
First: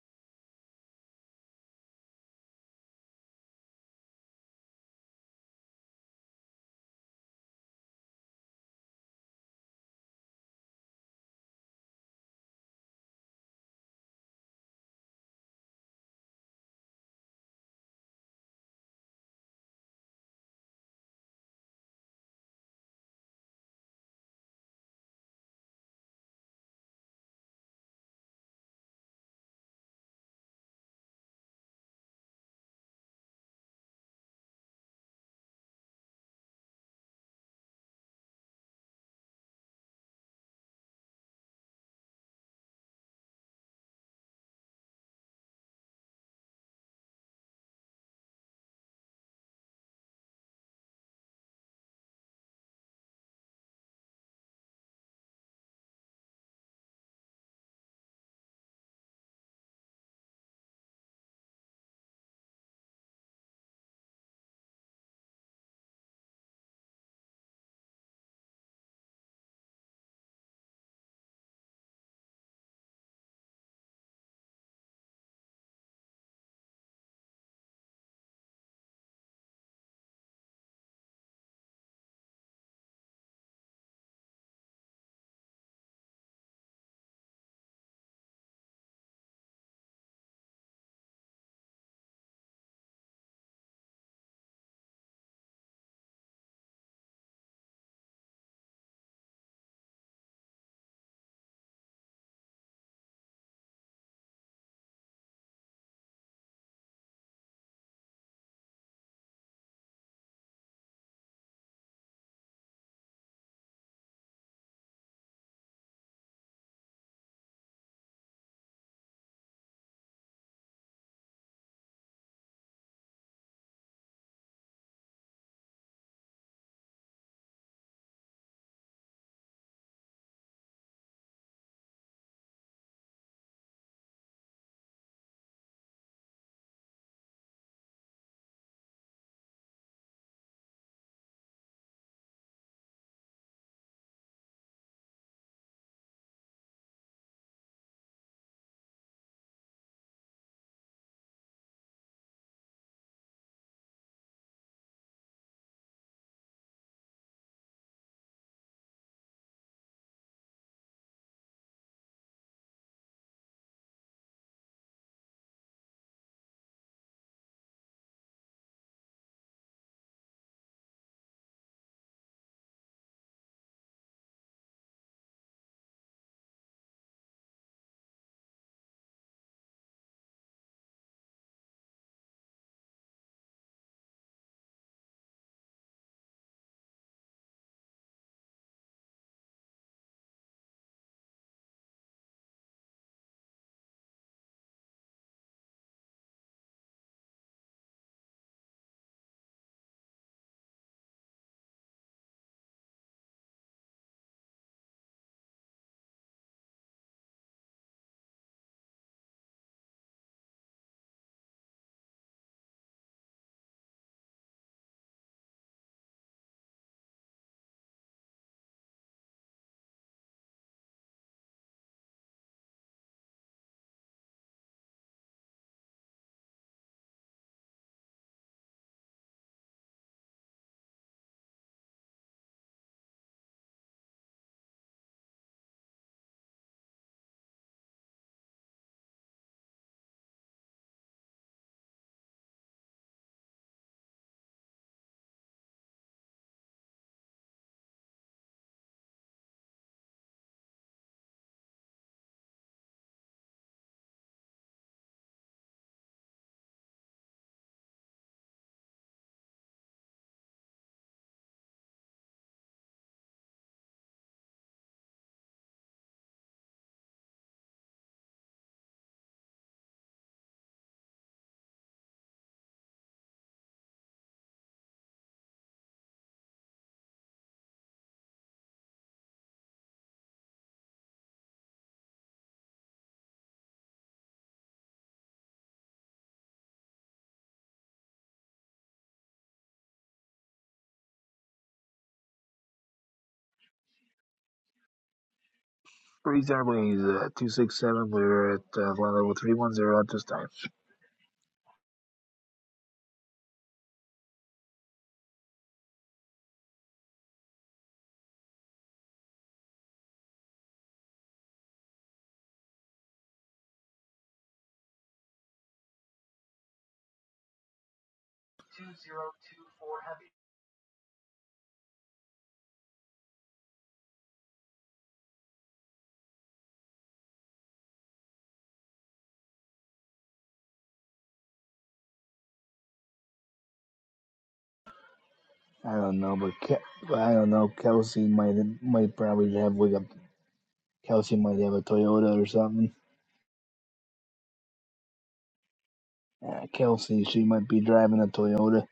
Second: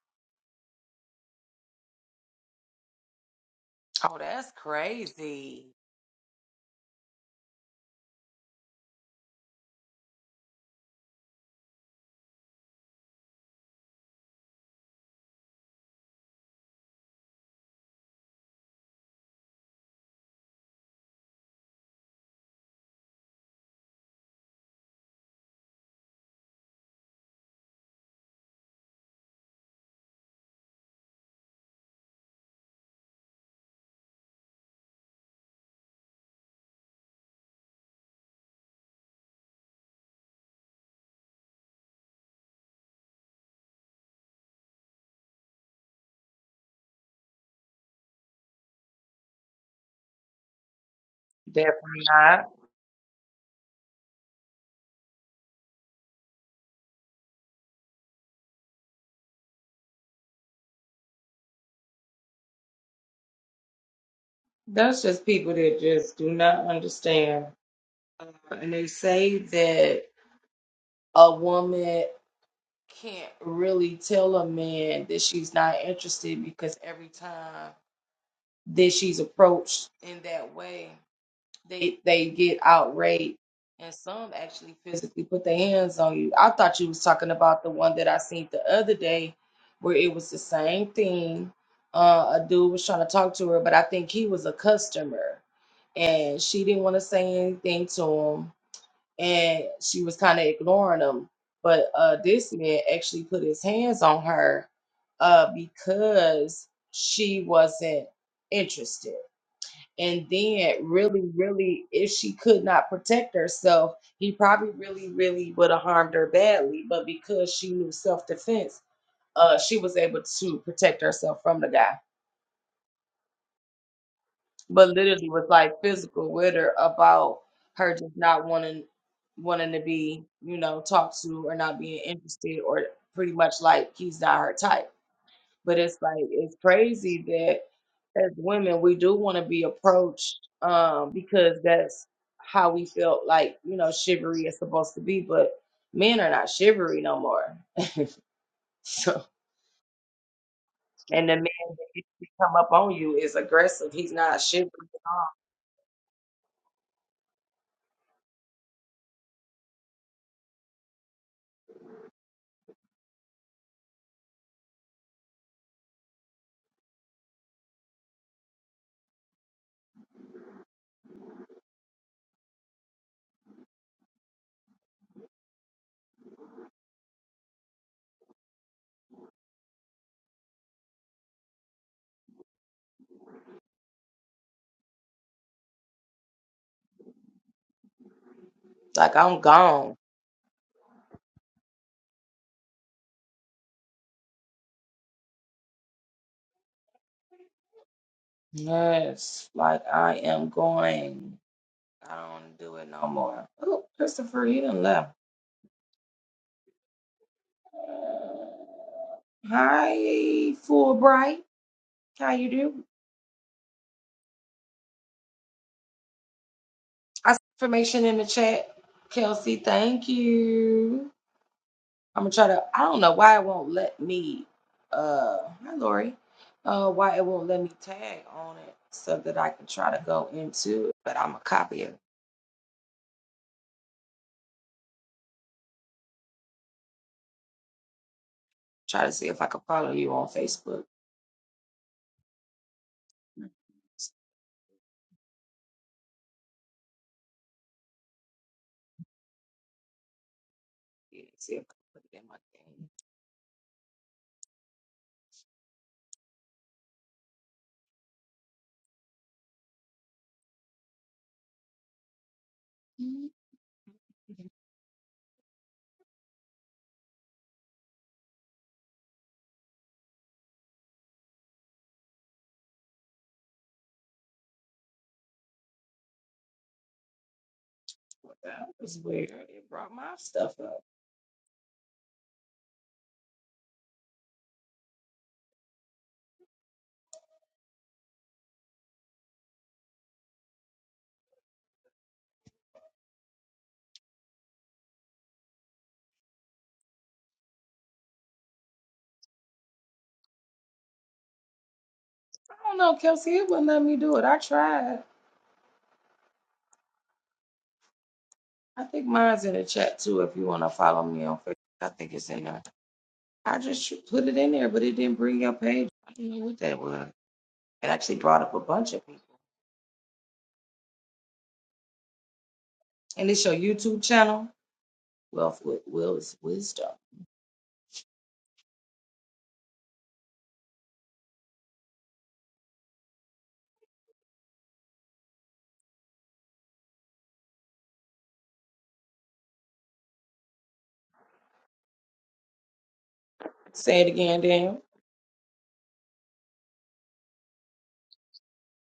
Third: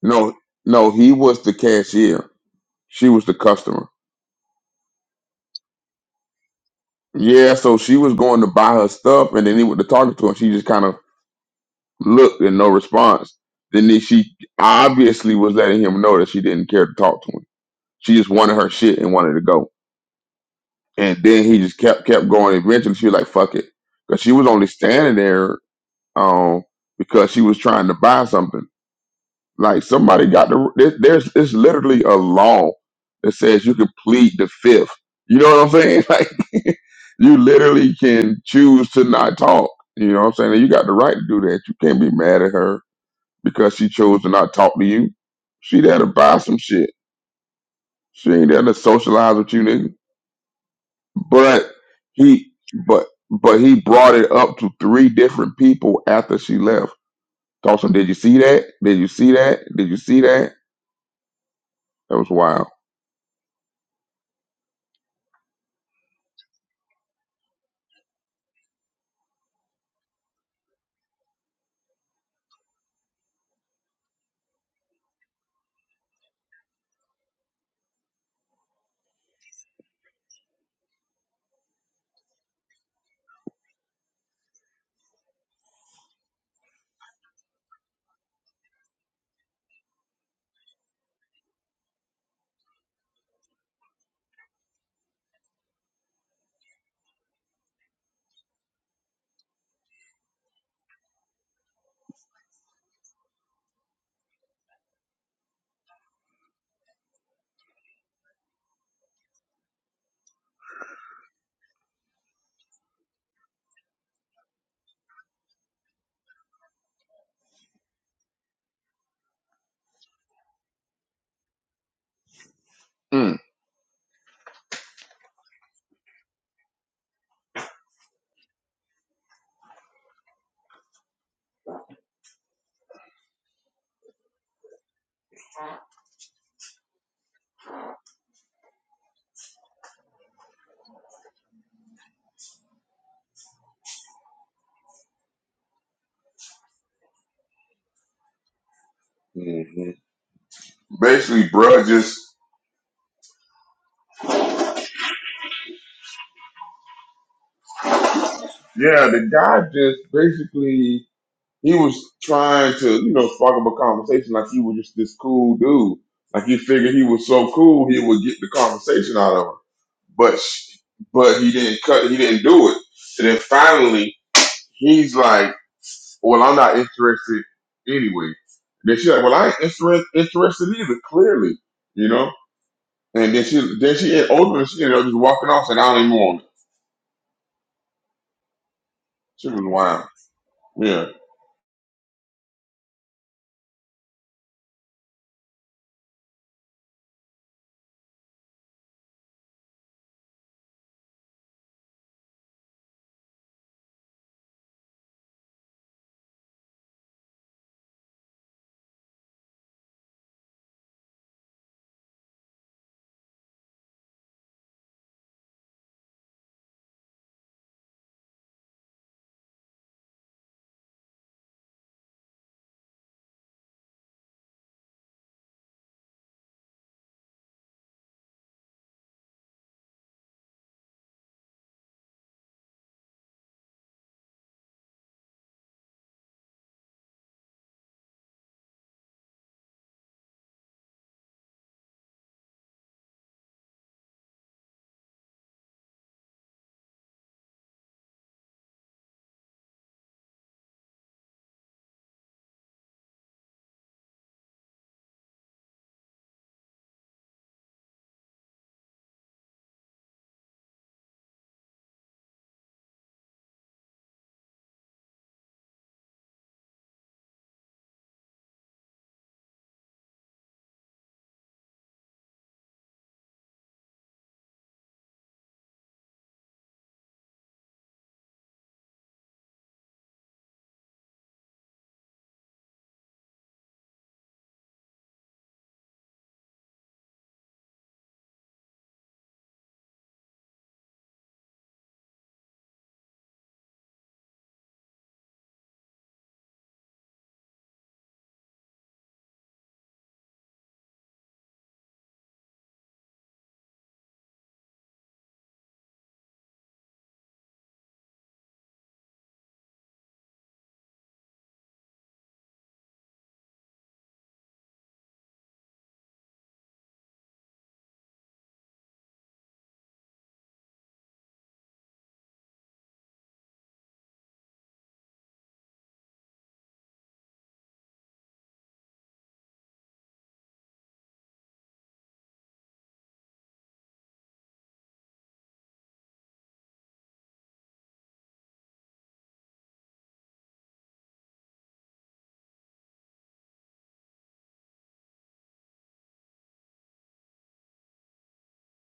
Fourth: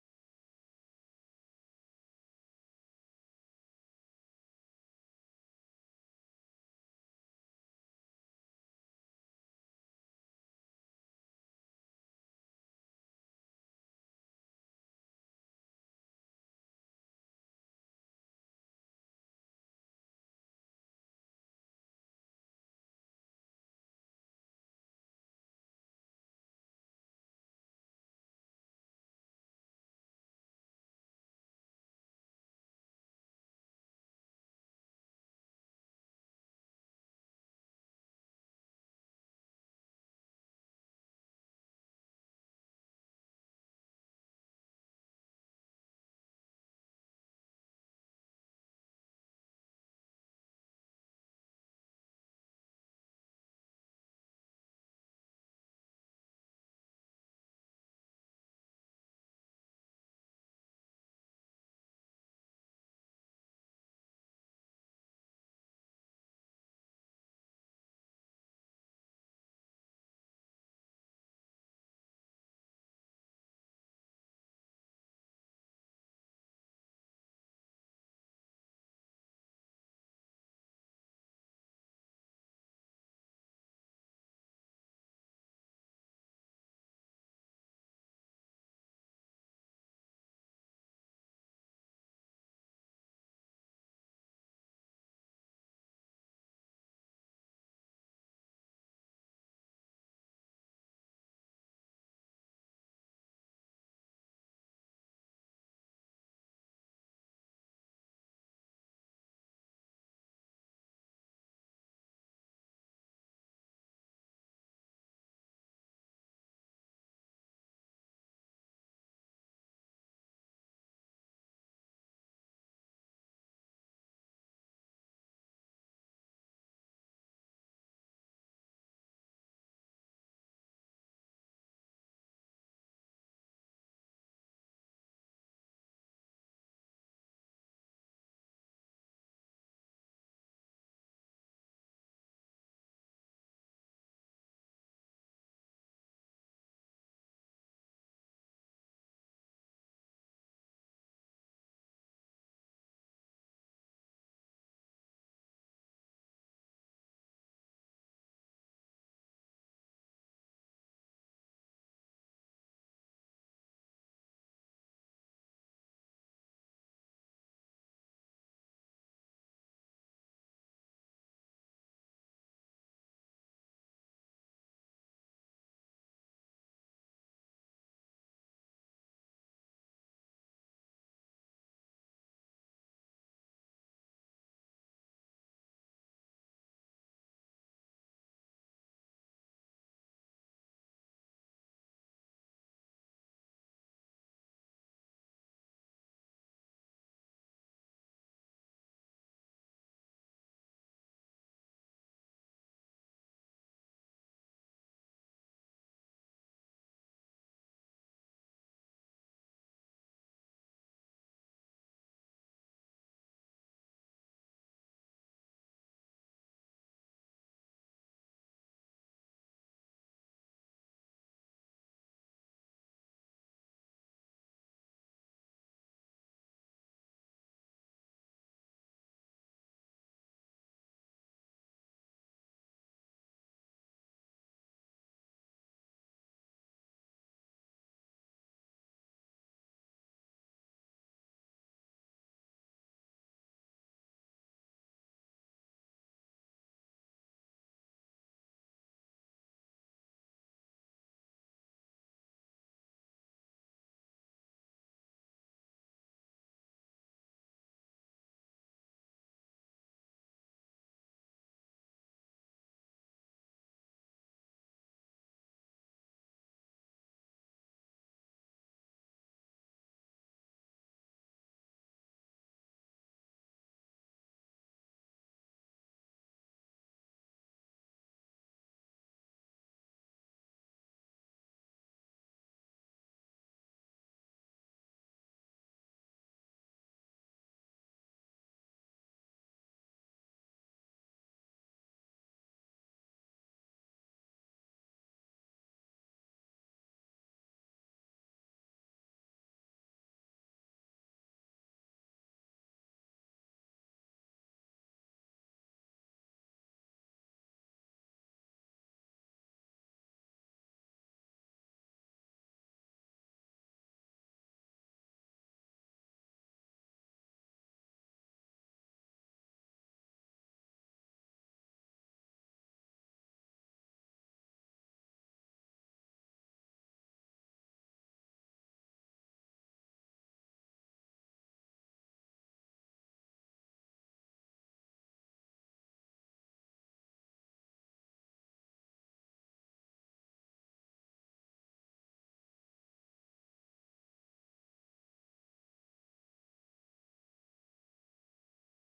[SPEAKER 3] No, no, he was the cashier. She was the customer. Yeah, so she was going to buy her stuff and then he went to talking to her. She just kind of looked and no response. Then he- she obviously was letting him know that she didn't care to talk to him. She just wanted her shit and wanted to go. And then he just kept kept going. Eventually, she was like, "Fuck it," because she was only standing there um, because she was trying to buy something. Like somebody got the there- there's it's literally a law that says you can plead the fifth. You know what I'm saying? Like you literally can choose to not talk. You know what I'm saying? And you got the right to do that. You can't be mad at her because she chose to not talk to you. She there to buy some shit. She ain't there to socialize with you, nigga. But he but but he brought it up to three different people after she left. Dawson, did you see that? Did you see that? Did you see that? That was wild. Mm. hmm Basically, bruh just yeah, the guy just basically he was trying to, you know, spark up a conversation like he was just this cool dude. Like he figured he was so cool he would get the conversation out of her. But sh- but he didn't cut he didn't do it. And then finally he's like Well, I'm not interested anyway. Then she's like, Well, I ain't interest, interested either, clearly, you know? And then she then she ultimately she ended up just walking off and I don't even want it. She was wild. Yeah.
[SPEAKER 2] Three uh, 267. We're at uh, level 310 at this time. I don't know, but Ke- I don't know. Kelsey might might probably have like a Kelsey might have a Toyota or something. Uh, Kelsey, she might be driving a Toyota.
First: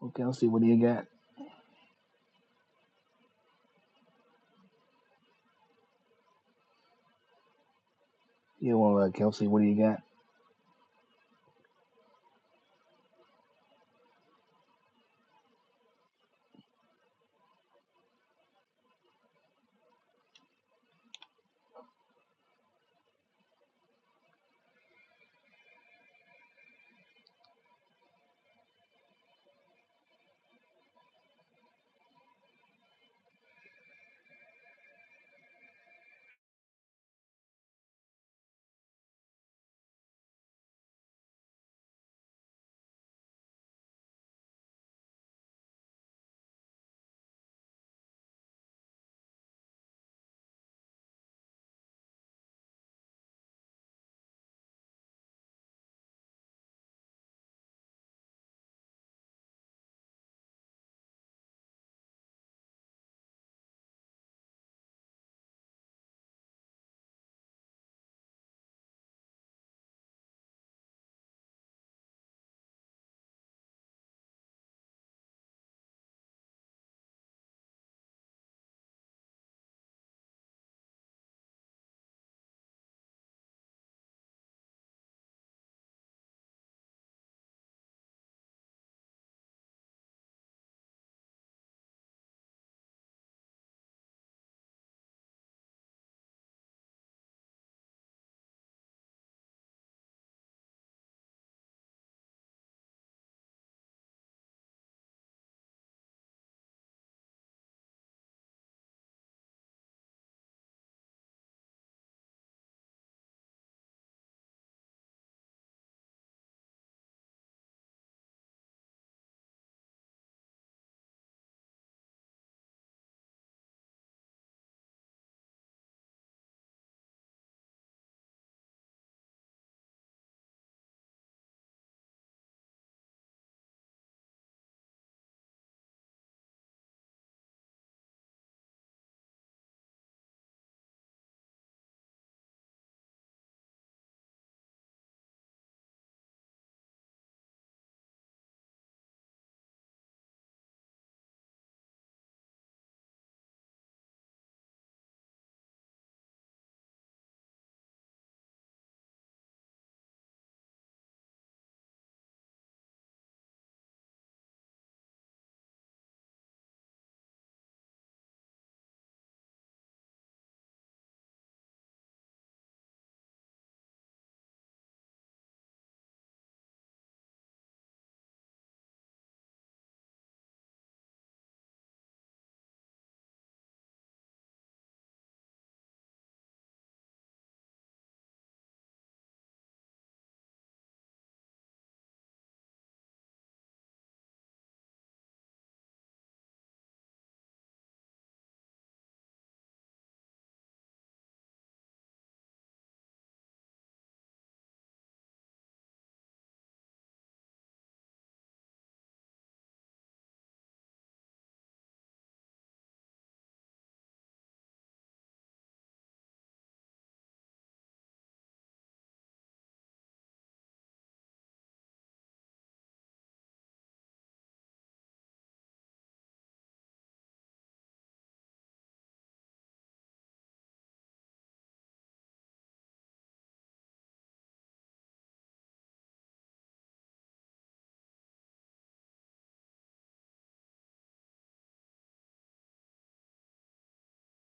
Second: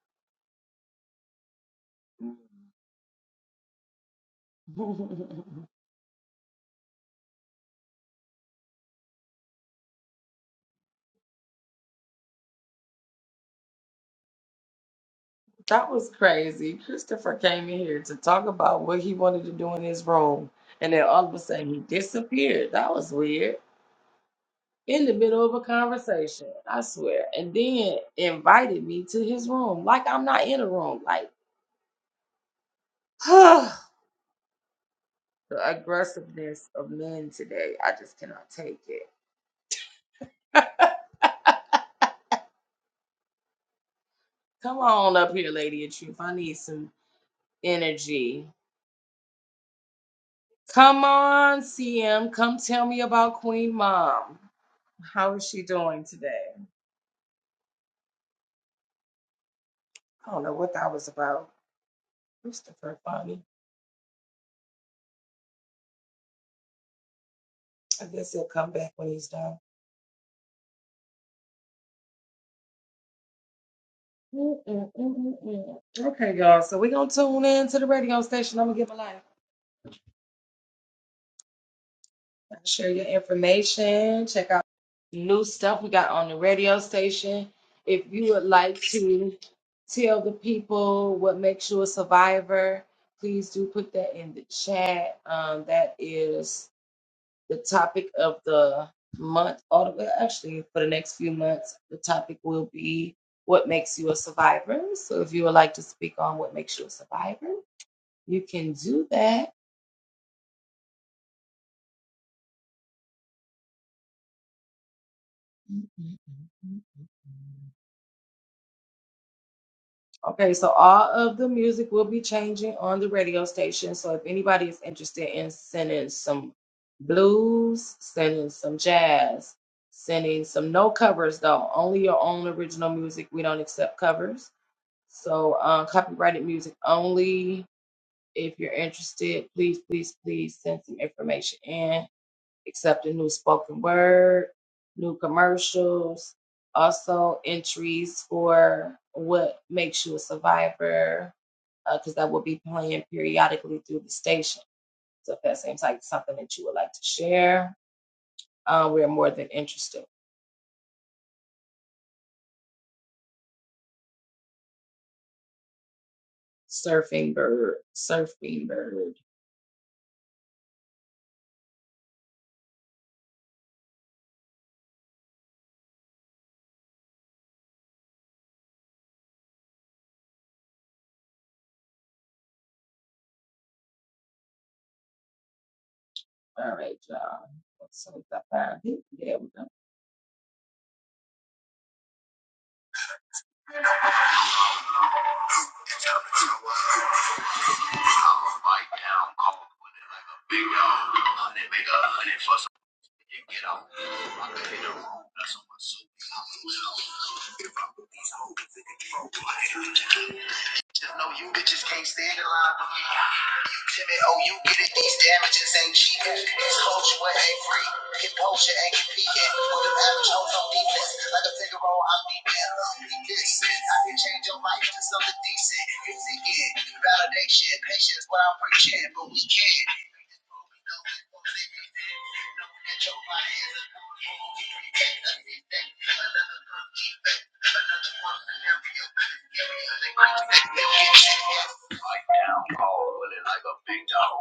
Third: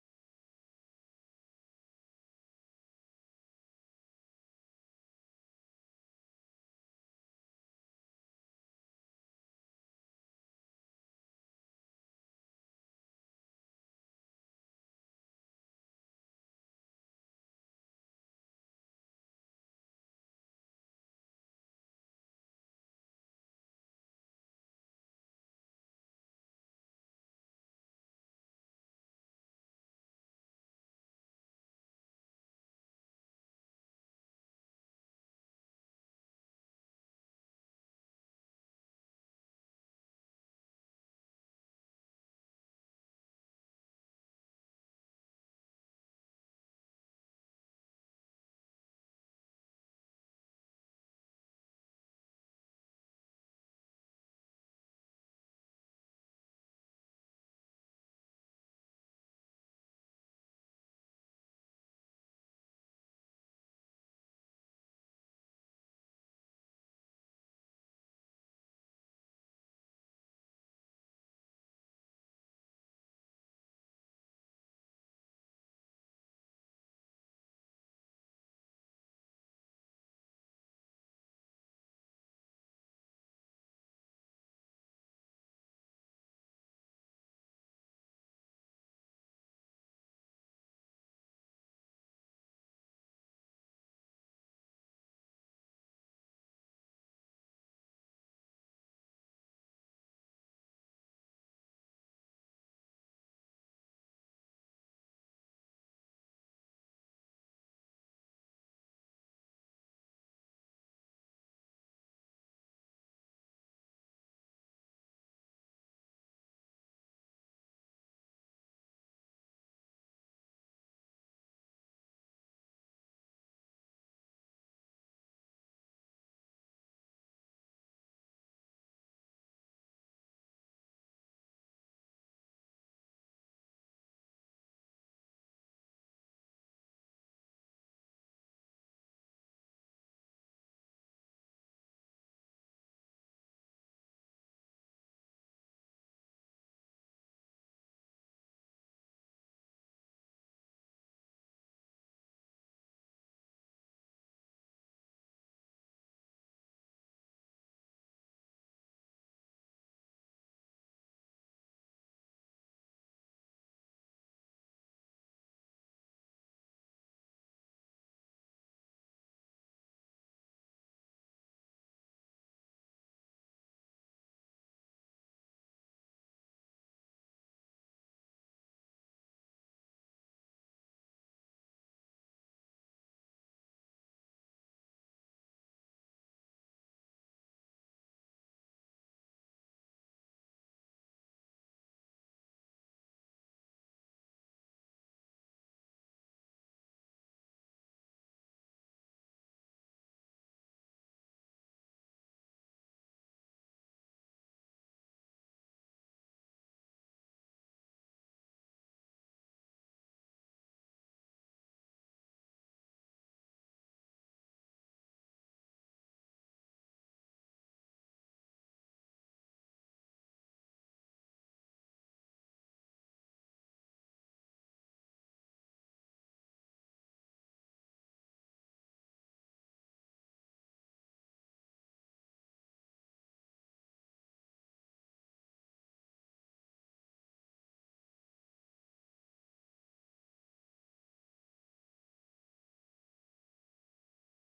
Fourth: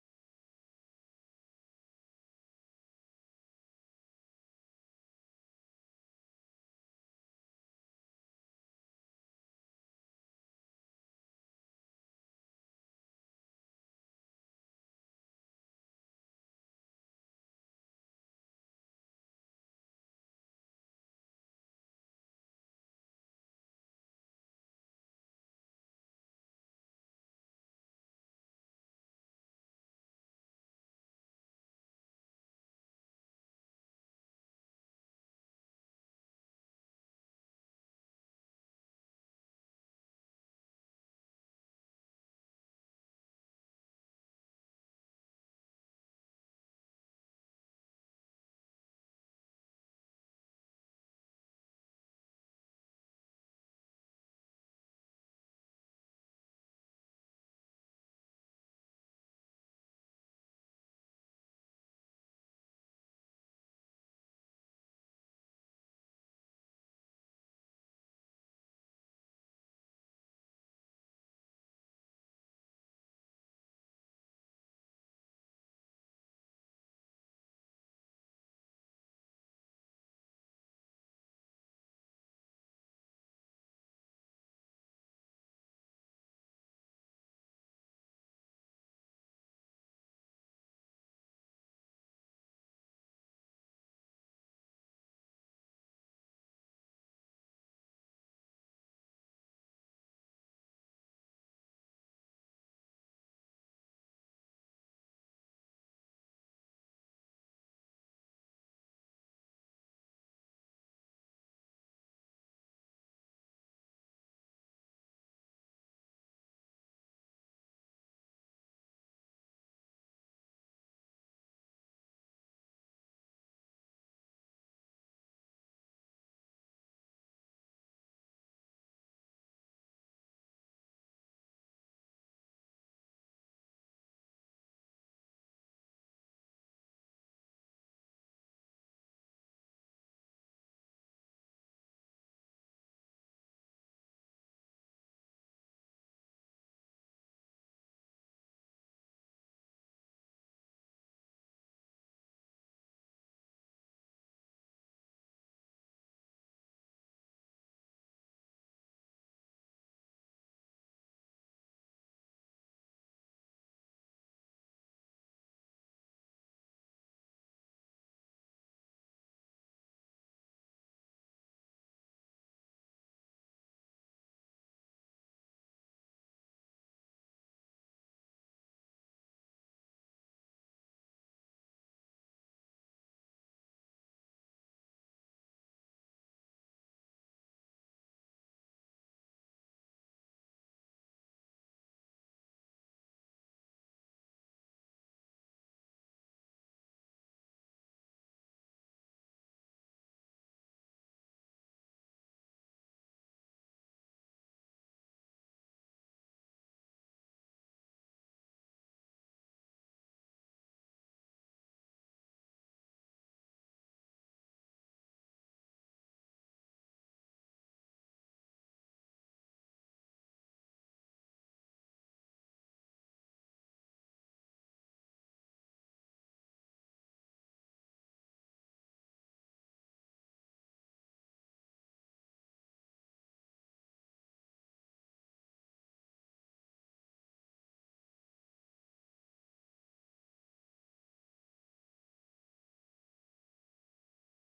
[SPEAKER 2] Well, Kelsey, what do you got? You want uh, Kelsey? What do you got?
[SPEAKER 4] Bite down, call Big Dog. Honey, make a honey for some. You get out. I could hit the road. That's on my soul. I'm a If I put these hoes in control, I ain't a child. Just know you bitches can't stand it loud. Timid oh you get it, these damages ain't cheap. This culture ain't free. Hip culture ain't competing with them average hoes on defense. Like a finger roll, I'm deep in. Need this. I can change your life to something decent. You seek it validation, patience, what I'm preaching, but we can't. Another one scenario, another one scenario. Like down cold, feeling like a big dog.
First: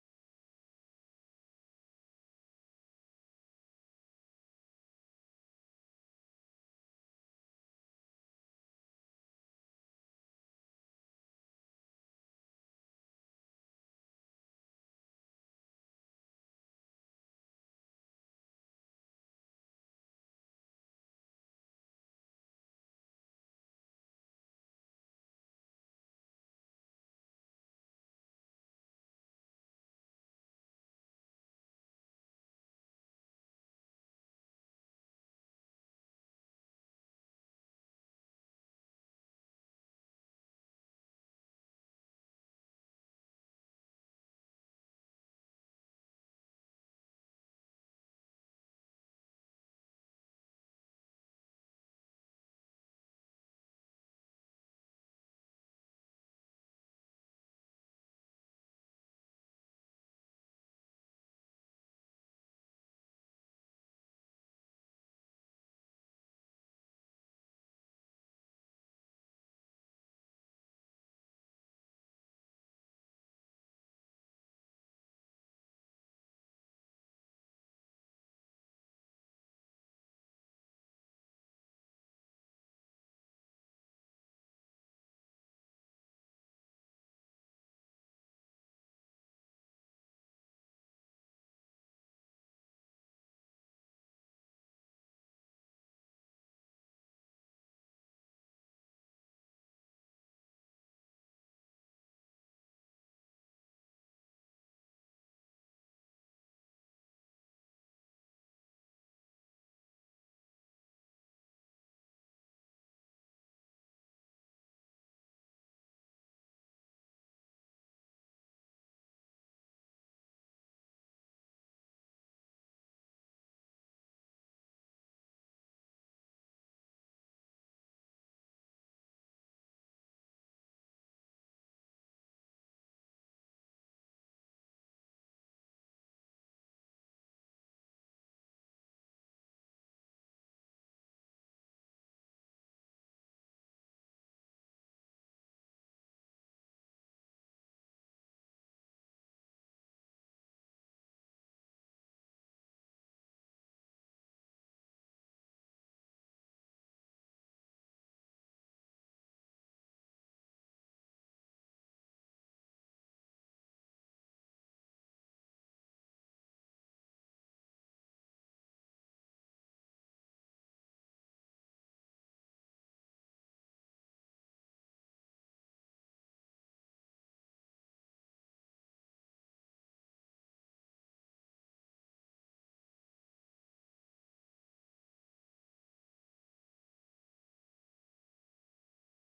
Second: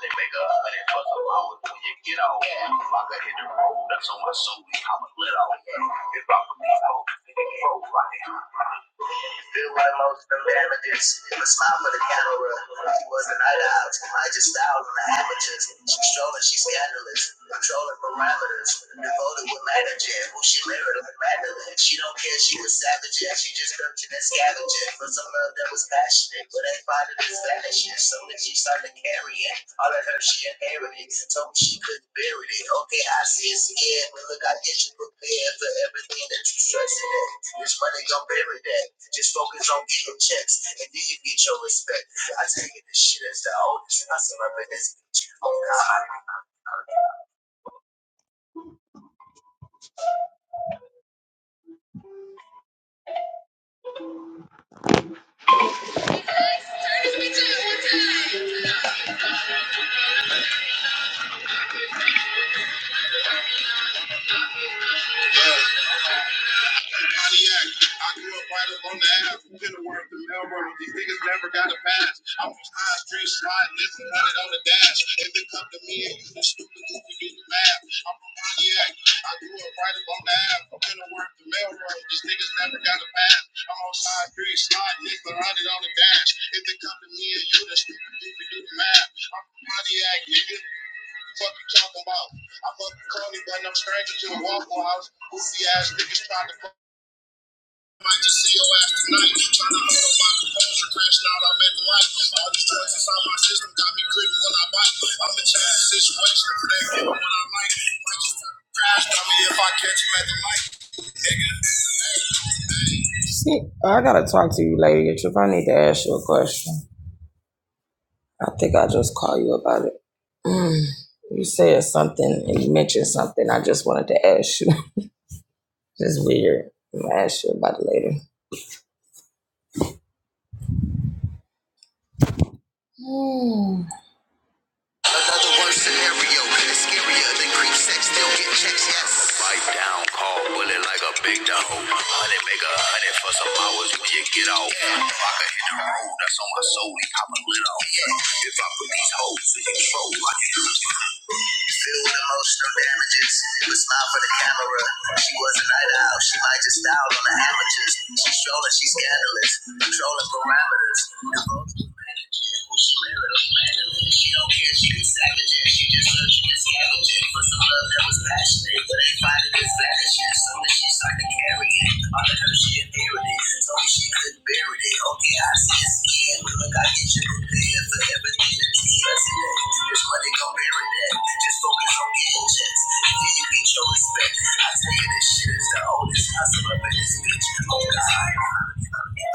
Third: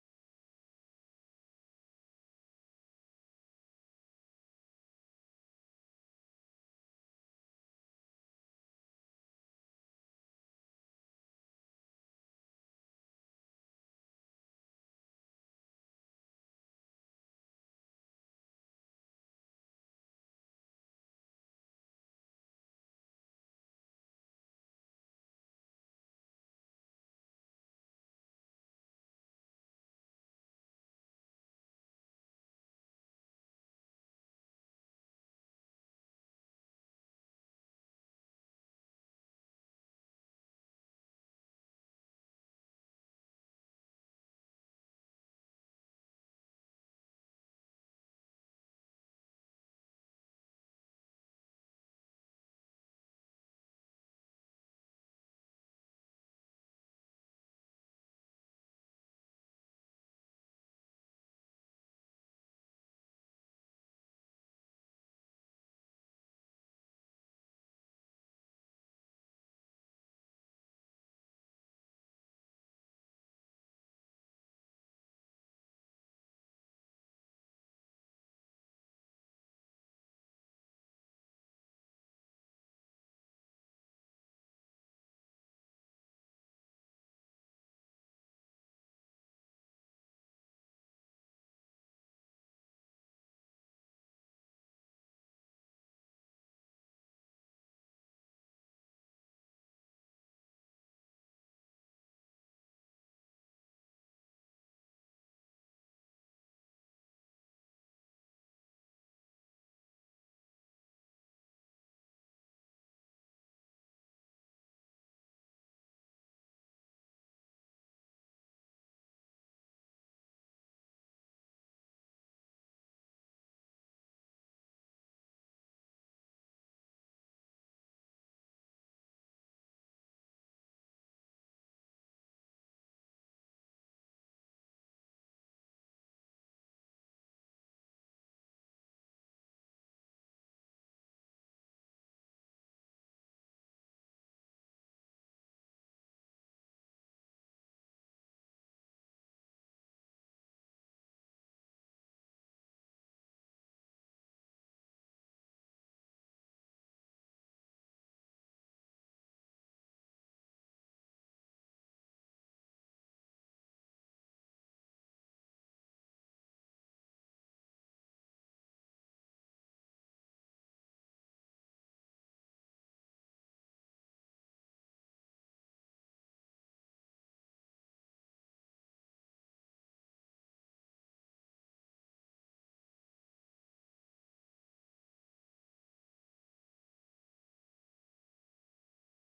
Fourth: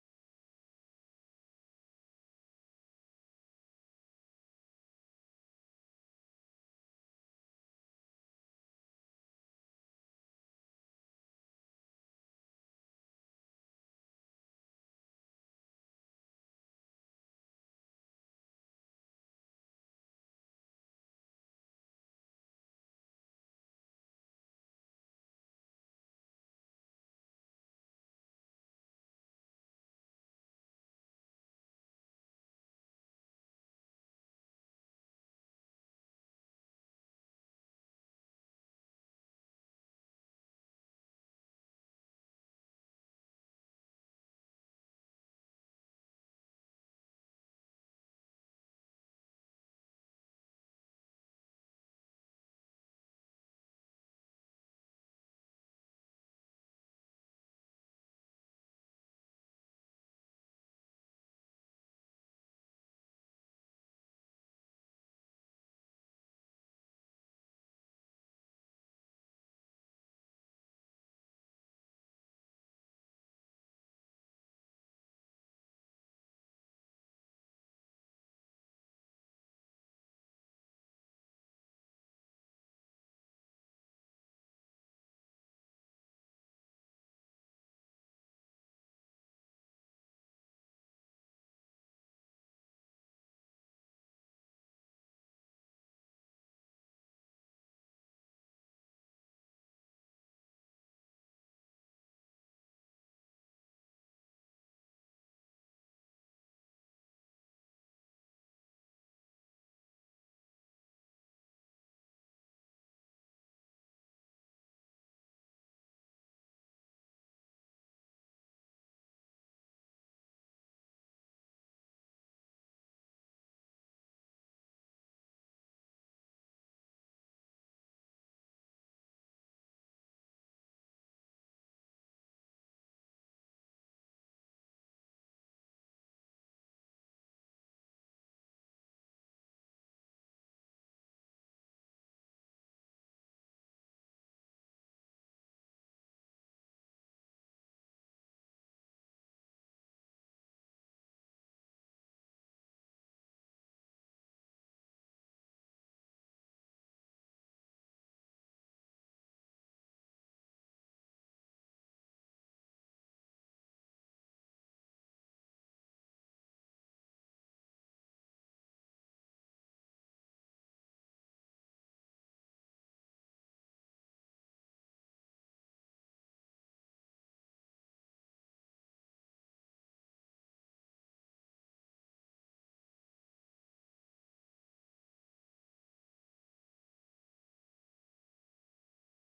[SPEAKER 4] They make a hundred for the road when you get off. If I could hit the road, that's on my soul. I'm let little. If I could be old, then it grow right. Feel right most of them damages. A smile for the camera. She was a night out. I just styled on the amateurs. She's trolling, she's scandalous. Controlling parameters. Devoted with managing. Who she married like Madeline. She don't care, she was savage. Yeah, she just searching and scavenging. For some love that was passionate. But ain't finding it vanishing. So when she started carrying. All of her she inherited. Told me she couldn't bury it. Okay, I see it's scared. But look, I get you prepared for everything that you stressing at. This money gon' bury that. Just focus on getting checks, and then you get your respect. I take this shit as the oldest, and I surrender this bitch. Oh God. Pontiac. I grew up right up on the ass from Kenilworth to Melrose. These niggas never got a pass. I'm from High Street sliding this and running on the dash. If it come to me and you the stupid goofy do the math. I'm from Pontiac. I grew up right up on the ass from Kenilworth to Melrose. These niggas never got a pass. I'm on High Street sliding this and running on the dash. If it come to me and you the stupid goofy do the math. I'm from Pontiac, nigga. Fuck you talking about? I'm up in Coney, but I'm stranger to a Waffle House. Goofy ass niggas trying to fuck might just see your ass tonight. Trying to hold my composure, crashing out, I'm at the light. All these drugs inside my system got me gritting when I bite. I'm in change the situation, protect me when I like. Might just crash on me if I catch him at the light. See, I gotta talk to you later, if I need to ask you a question. I think I just call you about it. Mm. You said something and you mentioned something. I just wanted to ask you. It's weird. I'm gonna ask you about it later. Mm. ill and it's scarier than creep sex. Still get checks, yes. Bite down, call bullet like a big dog. Honey, make a honey for some hours when you get off. Yeah. If I could hit the road, that's on my soul, he pop a lid off. Yeah. If I put these hoes in control, I can do it. Filled with emotional damages. With smile for the camera. She was a night owl. She might just style on the amateurs. She's trolling, she's scandalous. Controlling parameters. She live She don't care, she savage, she just searching and scavenging for some love that was passionate. But ain't finding this vanishing. Soon as she started carrying, all the she inherited. Told me she could bury it. Okay, I see it's look, I get you prepared for everything that trust in. This money gon' bury that. Just focus on getting checks, then you get your respect. I tell you, this shit is the oldest hustle up in this bitch. Oh, God.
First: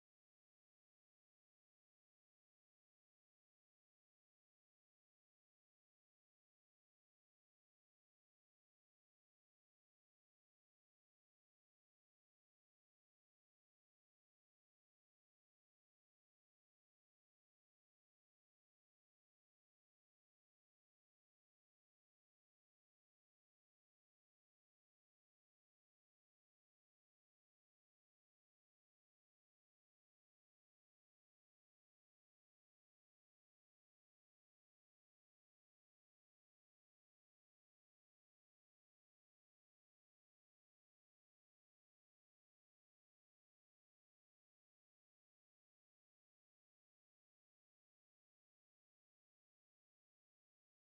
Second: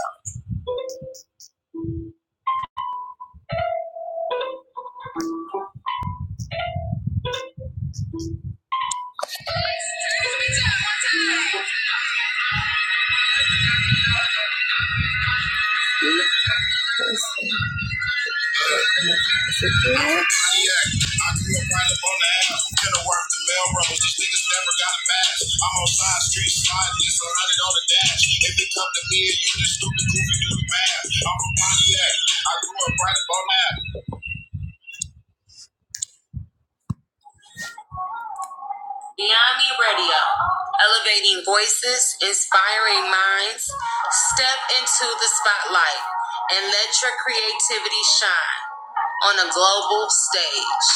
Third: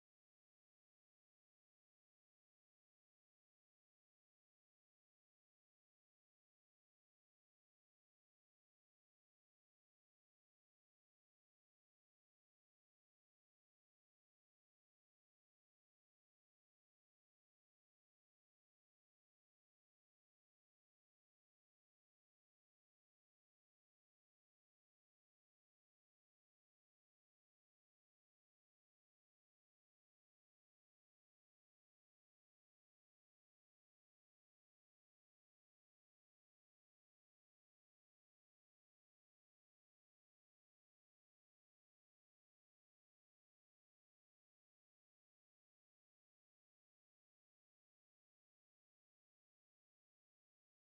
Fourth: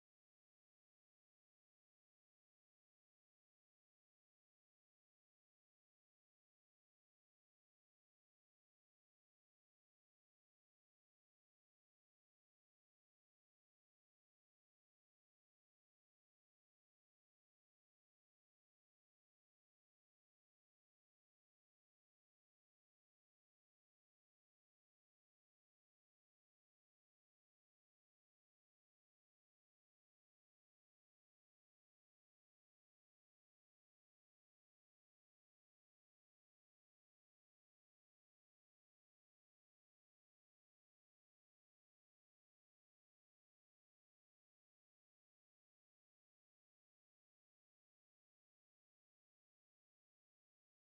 [SPEAKER 4] Yeah, I grew up right up on the app from Kenilworth to Melrose. These niggas never got a pass. I'm on side street sliding, just a hundred on the dash. If it come to me and you just stupid goofy do the math. I'm from Pontiac. I grew up right up on the Beyond Me Radio, elevating voices, inspiring minds. Step into the spotlight and let your creativity shine on a global stage.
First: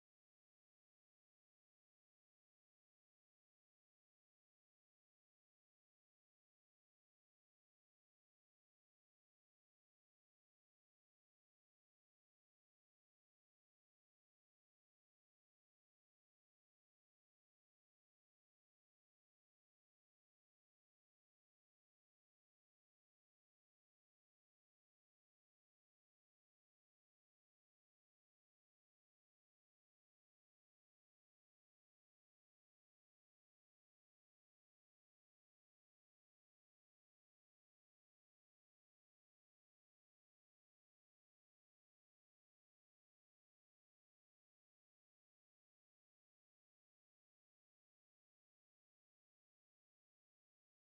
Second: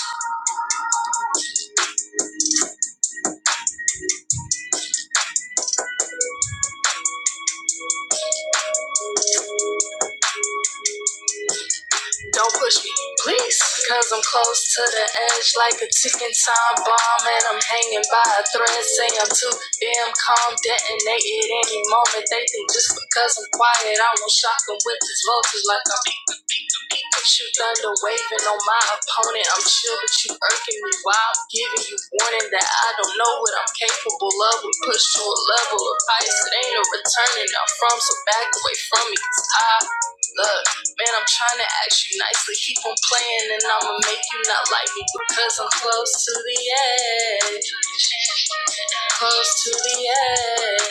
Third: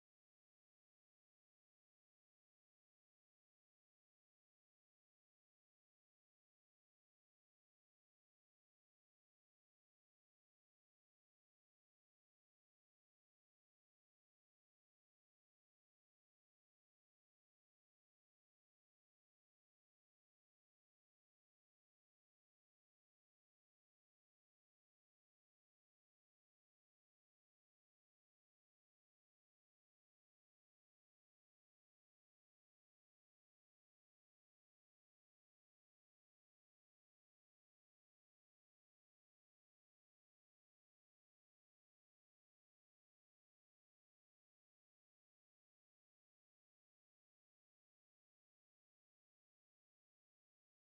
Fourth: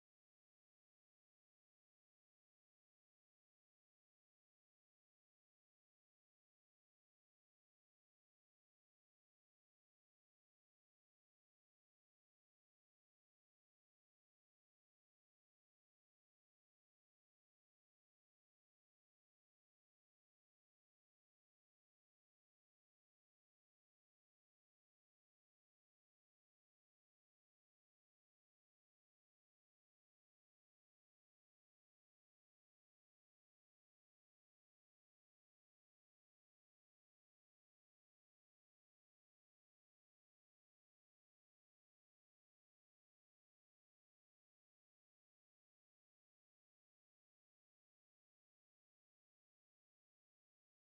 [SPEAKER 4] Don't push me, please, cause I'm close to the edge like a ticking time bomb, and I'm hanging by a thread. Say I'm too damn calm, detonate at any moment. They think just because I'm quiet, I won't shock shock them with this voltage like I'm. Shoot thunder waving on my opponent. I'm chill, but you irking me. While I'm giving you warning that I don't know what I'm capable of. We push to a level of ice that ain't no returning. I'm from, so back away from me. Cause I look, man, I'm trying to ask you nicely. Keep on playing, and I'ma make you not like me because I'm close to the edge. Close to the edge.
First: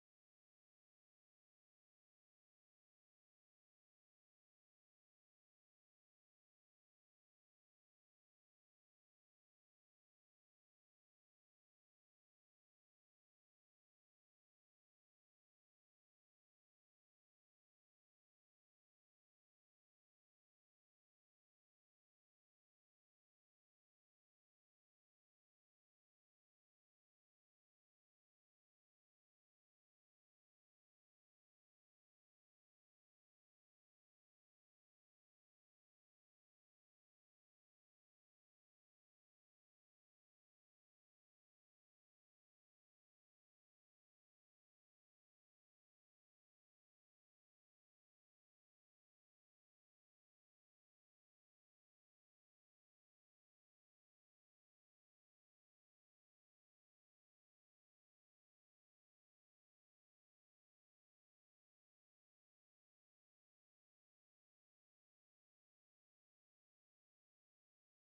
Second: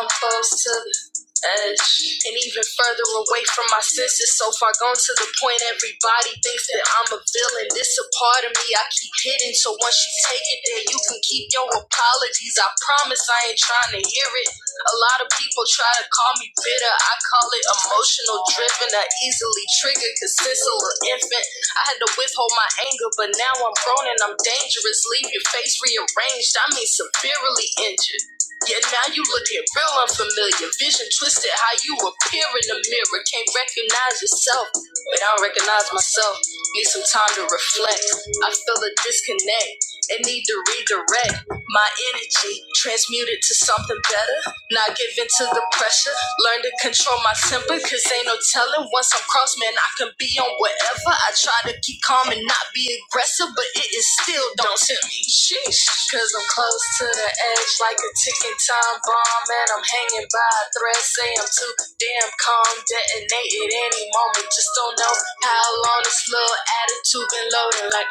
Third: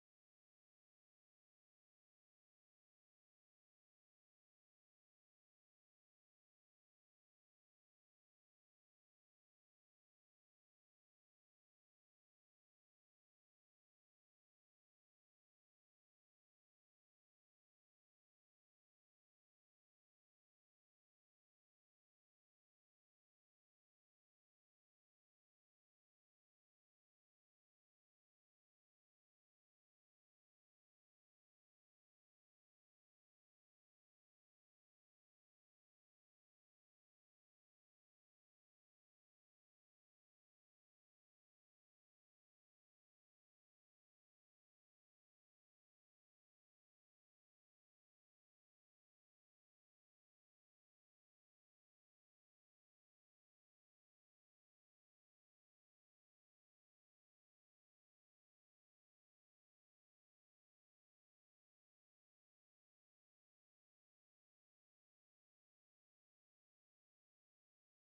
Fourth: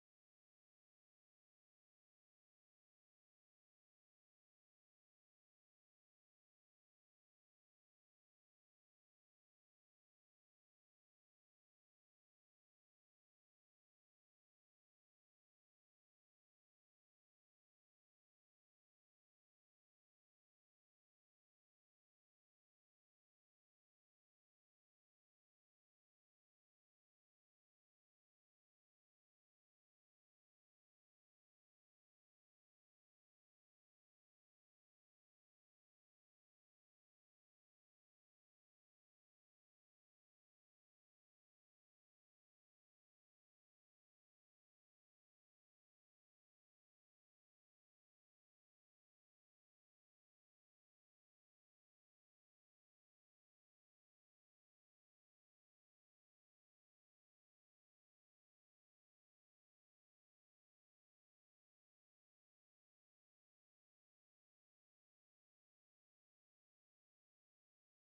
[SPEAKER 4] I'm close to the edge and even further away from my senses. So far gone to the point everybody thinks that I'm a villain. This a part of me I keep hidden. So once you take it there, you can keep your apologies. I promise I ain't trying to hear it. A lot of people try to call me bitter. I call it emotional driven. I easily triggered because since a little infant, I had to withhold my anger. But now I'm grown and I'm dangerous. Leave your face rearranged. I mean, severely injured. Yeah, now you looking real unfamiliar. Vision twisted, how you appear in the mirror. Can't recognize yourself, but I don't recognize myself. Need some time to reflect. I feel a disconnect and need to redirect my energy, transmute it to something better. Not give in to the pressure. Learn to control my temper, cause ain't no telling. Once I'm crossed, man, I can be on whatever. I try to keep calm and not be aggressive, but it is still don't tempt me. Sheesh. Cause I'm close to the edge like a ticking time bomb, and I'm hanging by a thread. Say I'm too damn calm, detonate at any moment. Just don't know how long this little attitude been loading like.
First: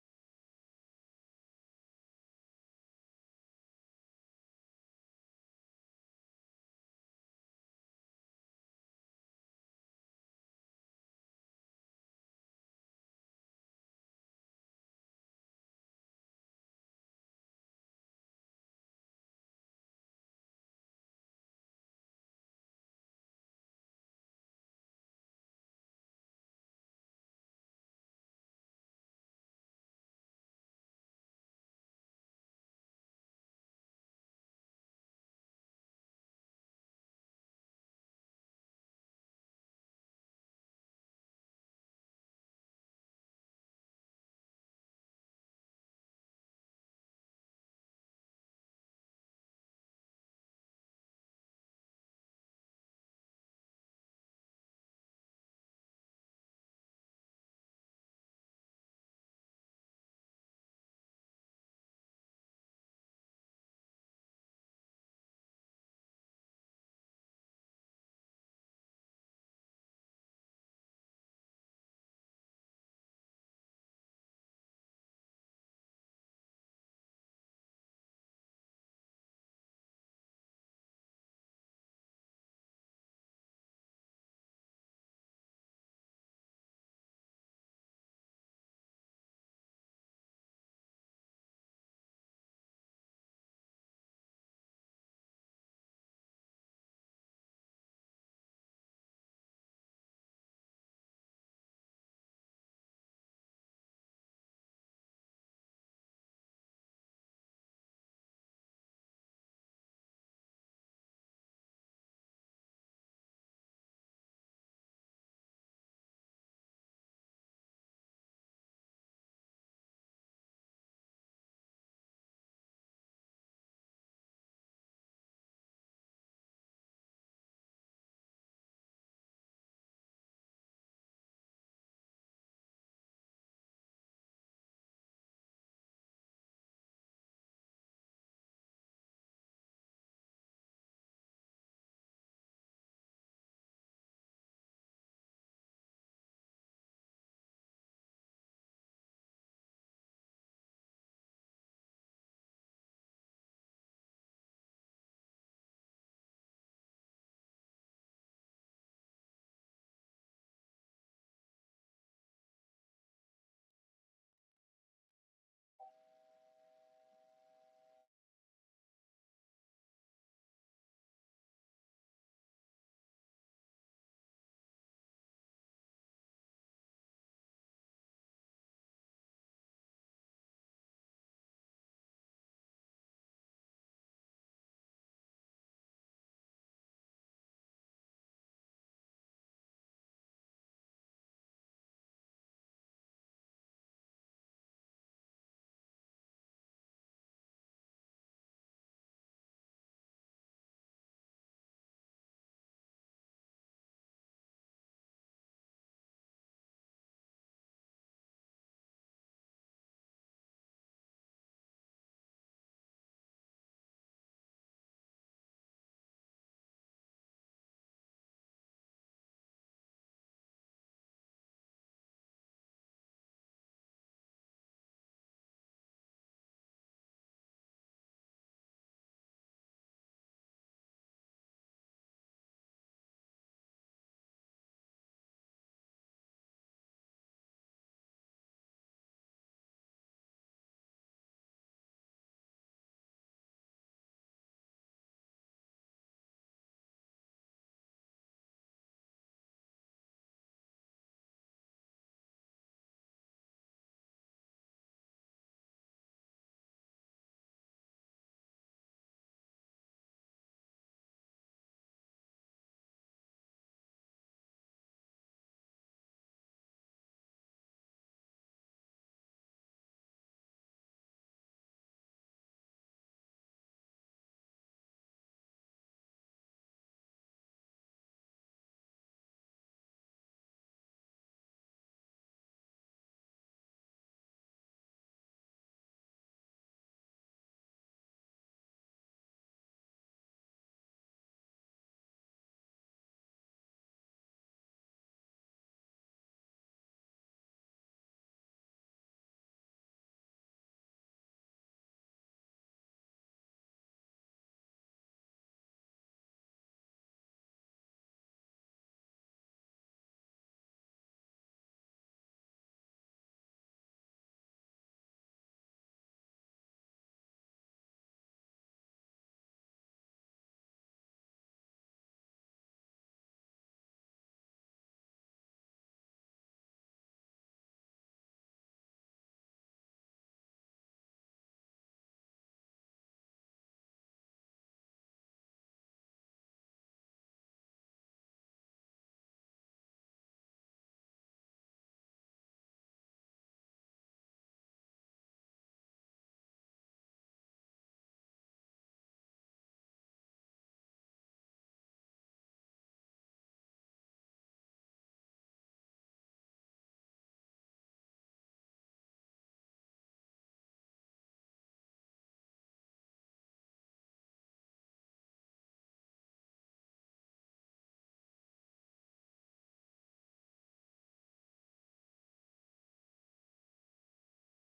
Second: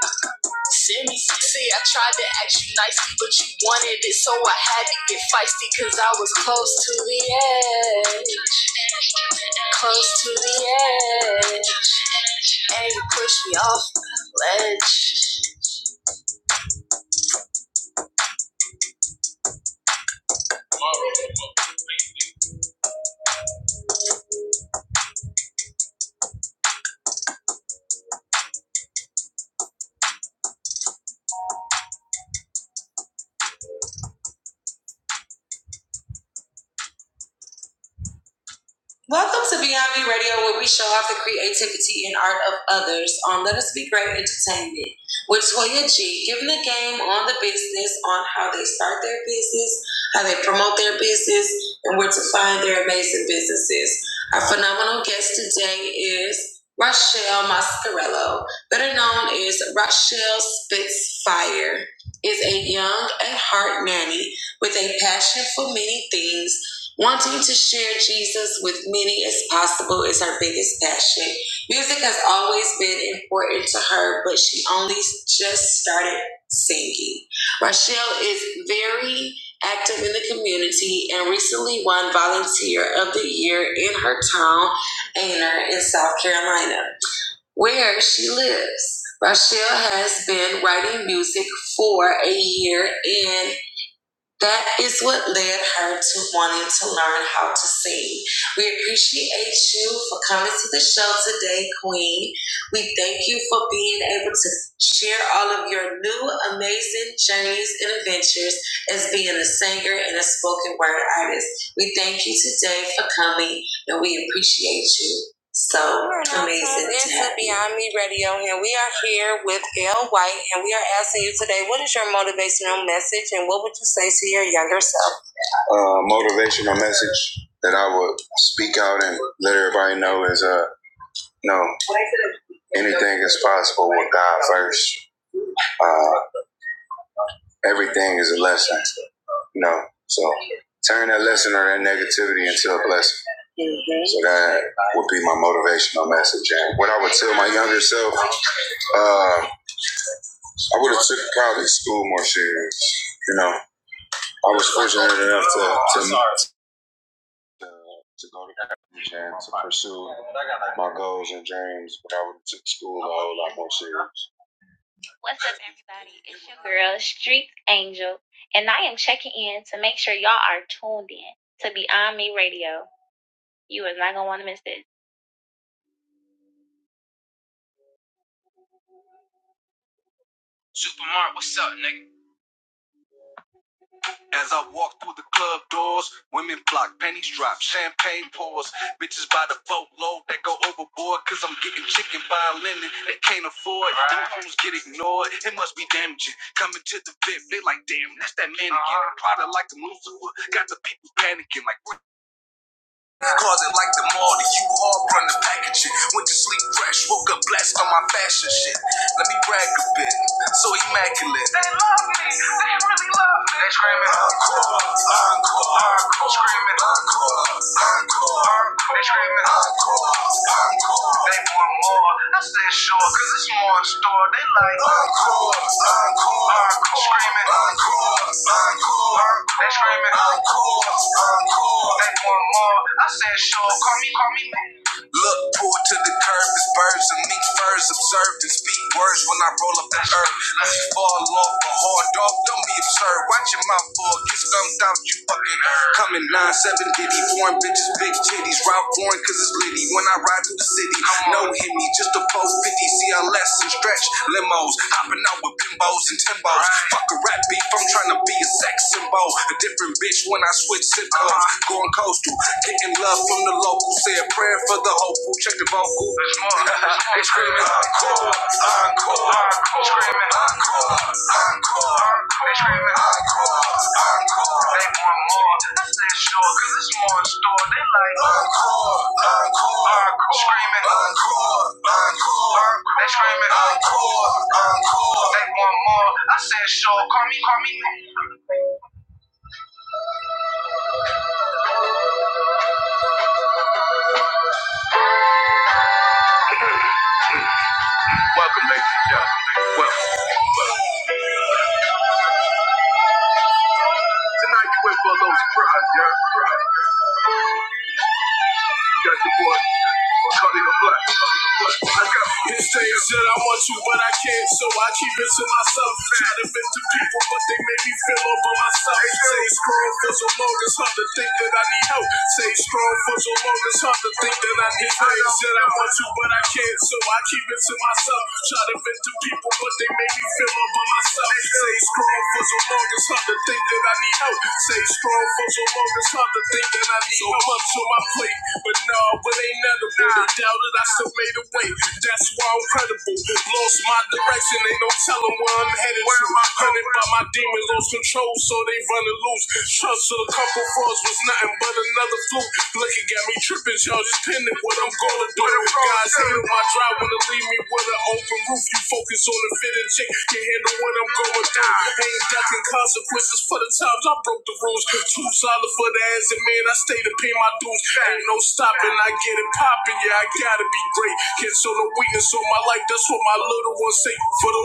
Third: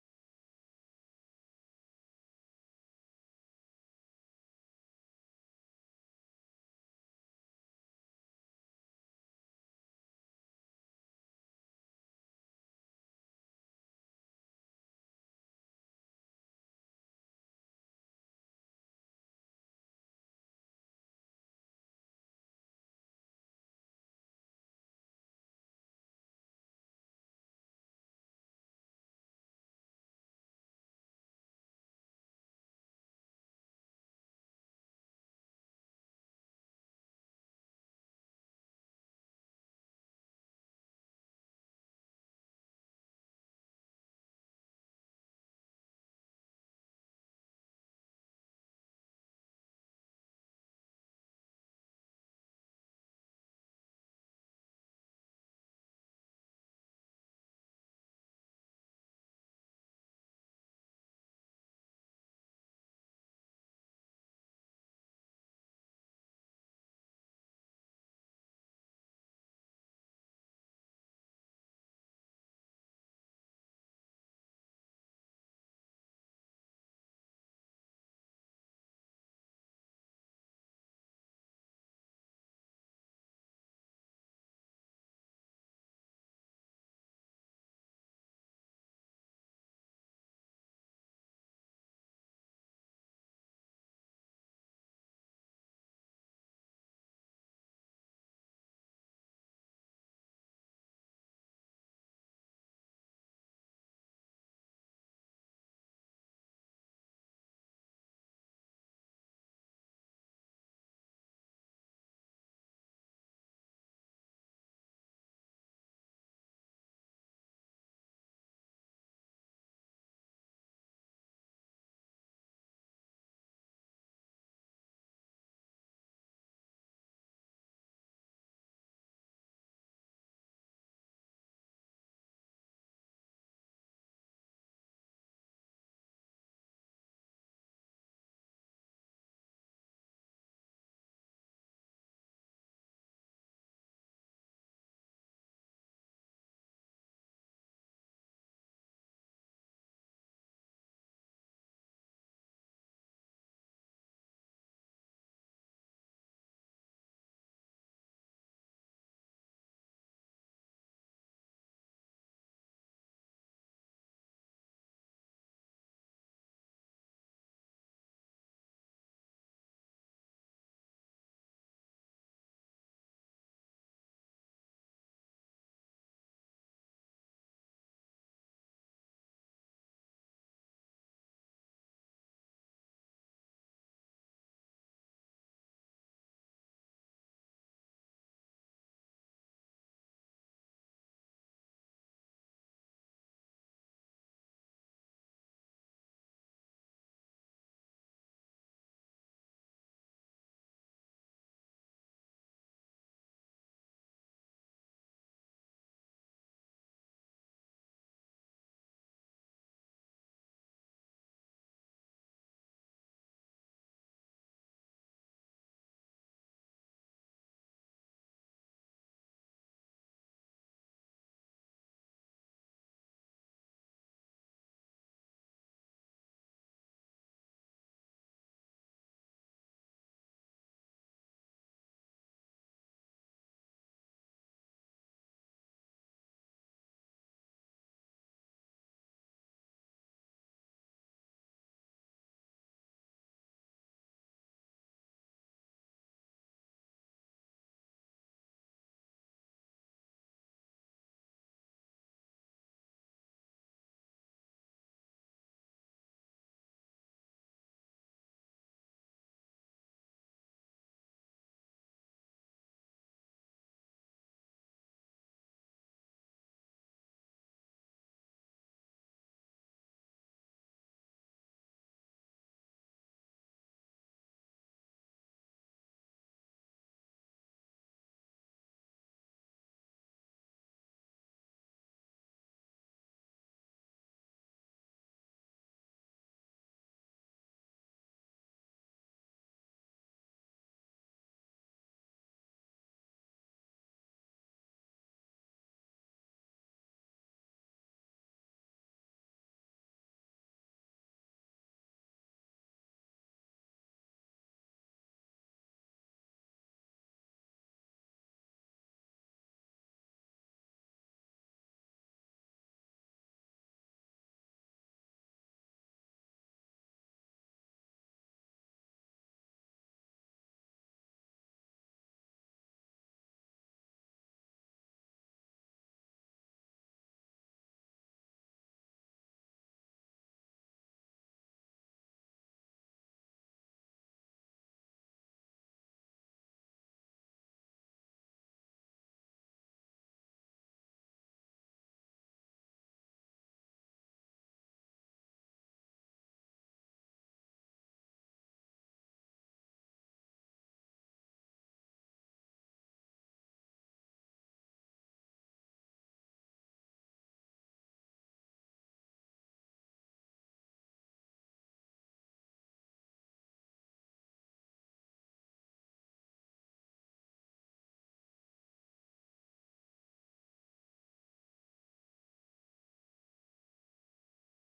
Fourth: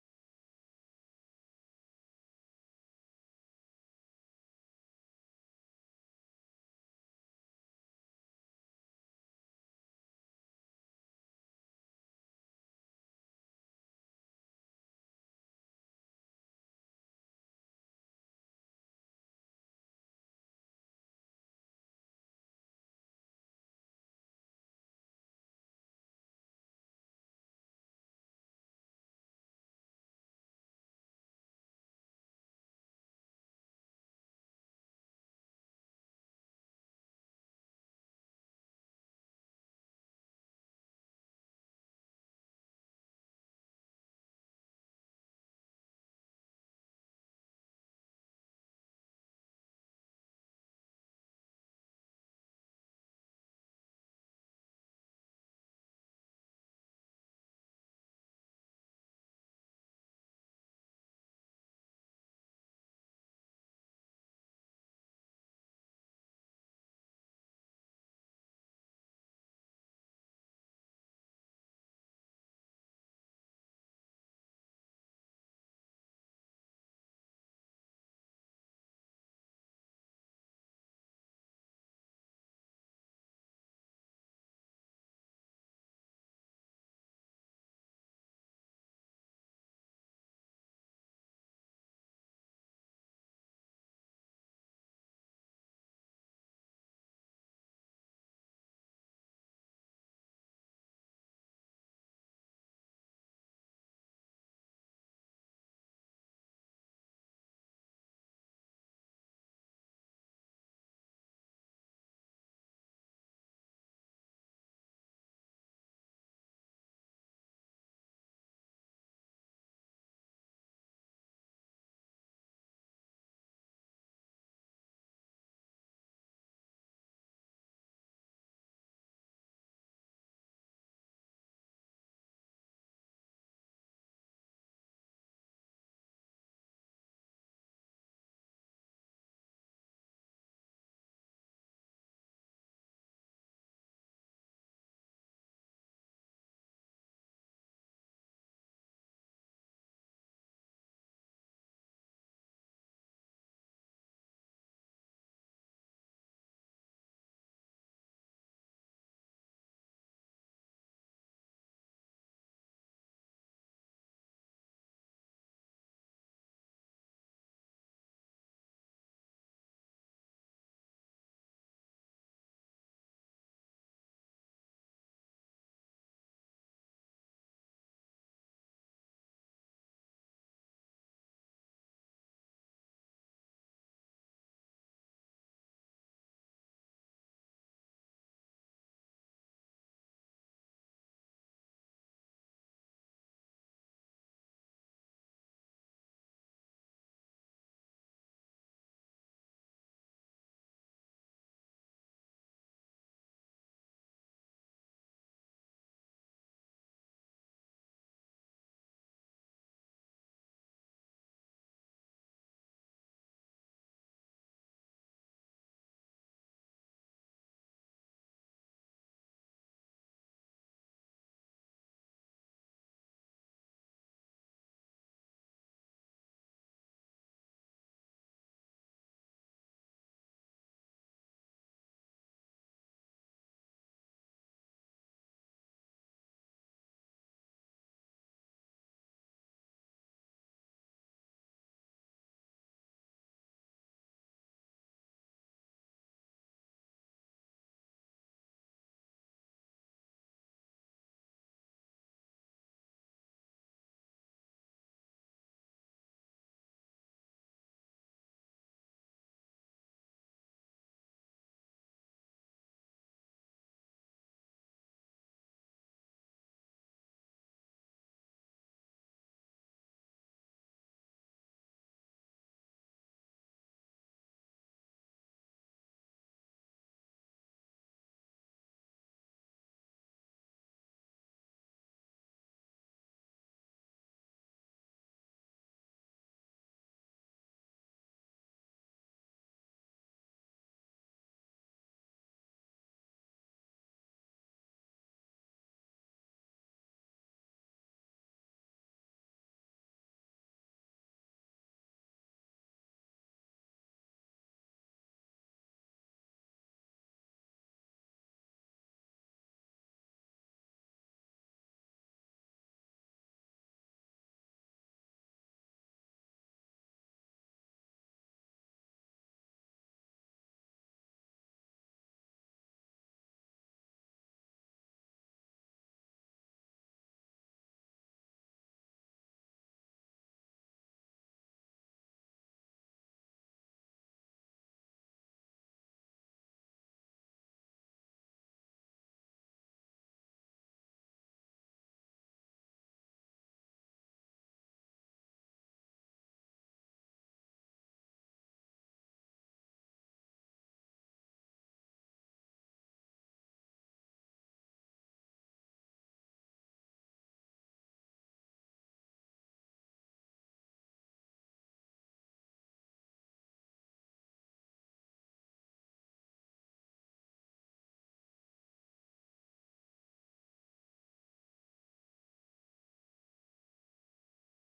[SPEAKER 4] Send me See, I tried to act you nicely, but you wanted it, so I had to get feisty, cause I was close to the edge. Close to the edge. And you pushed me off the ledge. Welcome to Beyond Me Radio, where we show off the creativity and art of others on Let Us Be Great Entertainment with Toya G, giving the game on the business, on how they start their business, how they promote their business, and where to find their amazing businesses. Our phenomenal guest today is Rochelle Mascarello, better known as Rochelle Spitfire, is a young at heart nanny with a passion for many things Wanting to share Jesus with many as possible is her biggest passion. Music has always been important to her, but she only just started singing. Rochelle is very active in the community and recently won Volunteer of the Year in her town, Aner, in South Carolina, where she lives. Rochelle has been writing music for a year and. That is what led her to wanting to learn how to sing. We appreciate you for coming to the show today, Queen. We thank you for being able to share all of your new amazing journeys and adventures as being a singer and a spoken word artist. We thank you today for coming and we appreciate you. So amazing. to have you. Beyond Me Radio and we are here with Gail White, and we are asking you today, what is your motivational message, and what would you say to your younger self? Is uh, no, anything is possible with God first. Uh, everything is a lesson. No, so turn that lesson or that negativity into a blessing. So that would be my motivational message. And what I would tell my younger self, uh, I would have took probably school more serious. You know, I was fortunate enough to, to to, to go to college and to pursue my goals and dreams, but I would have took school a whole lot more serious. What's up, everybody? It's your girl, Street Angel, and I am checking in to make our tuned in to Beyond Me Radio. It's not what's up, nigga? As I walk through the club doors, women flock, pennies drop, champagne pours. Bitches by the boatload that go overboard, cause I'm getting chicken by a linen they can't afford. Right. Them homes get ignored, it must be damaging. Coming to the VIP, they like, damn, that's that mannequin. Uh-huh. Product like the Lucifer, got the people panicking like, what? Closet like the mall, the U-Haul run the packaging. Went to sleep fresh, woke up blessed on my fashion shit. Let me brag a bit, so immaculate love me. They really love me. They screaming encore, encore, encore, screaming encore, encore, encore. They screaming encore, encore. They want more. I said sure, 'cause it's more in store. They like encore, encore, encore, screaming encore, encore. They screaming encore, encore. They want more. I said sure, call me, call me. Look, pulled to the curb, it's birds and mink furs observed and speak words when I roll up the earth. Unless you fall off a hard dog, don't be absurd. Watch your mouth or get thumbed out, you fucking nerd. Coming 9-7, diddy, foreign bitches, big titties. Rob foreign cause it's litty when I ride through the city. No hit me, just a 450 CLS and stretch limos. Hopping out with bimbos and timbos. Fuck a rap beef, I'm tryna be a sex symbol. A different bitch when I switch symbols. Going coastal, getting love from the local. Say a prayer for the hopeful. Check the vocal. they screaming encore, encore, encore. encore. They screaming encore, encore. They want more. I said sure, cause it's more in store. They like encore, encore. encore. Screaming encore, encore. encore. They screaming encore, encore. They want more. I said sure. Call me, call me. Wait for those brothers, yeah. Got your boy, cutting the This same shit I want you, but I can't, so I keep it to myself. Try to vent to people, but they make me feel over myself. Stay strong for so long, it's hard to think that I need help. Stay strong for so long, it's hard to think that I need help. This shit I want you, but I can't, so I keep it to myself. Try to vent to people, but they make me feel over myself. Stay strong for so long, it's hard to think that I need help. Stay strong for so long, it's hard to think that I need help. So I'm up to my place. But no, it ain't none of it. They doubted, I still made a way. That's why I'm credible. Lost my direction, ain't no telling where I'm headed to. Hunted by my demon, lost control, focus on the handle. Gotta be great. Forsake for the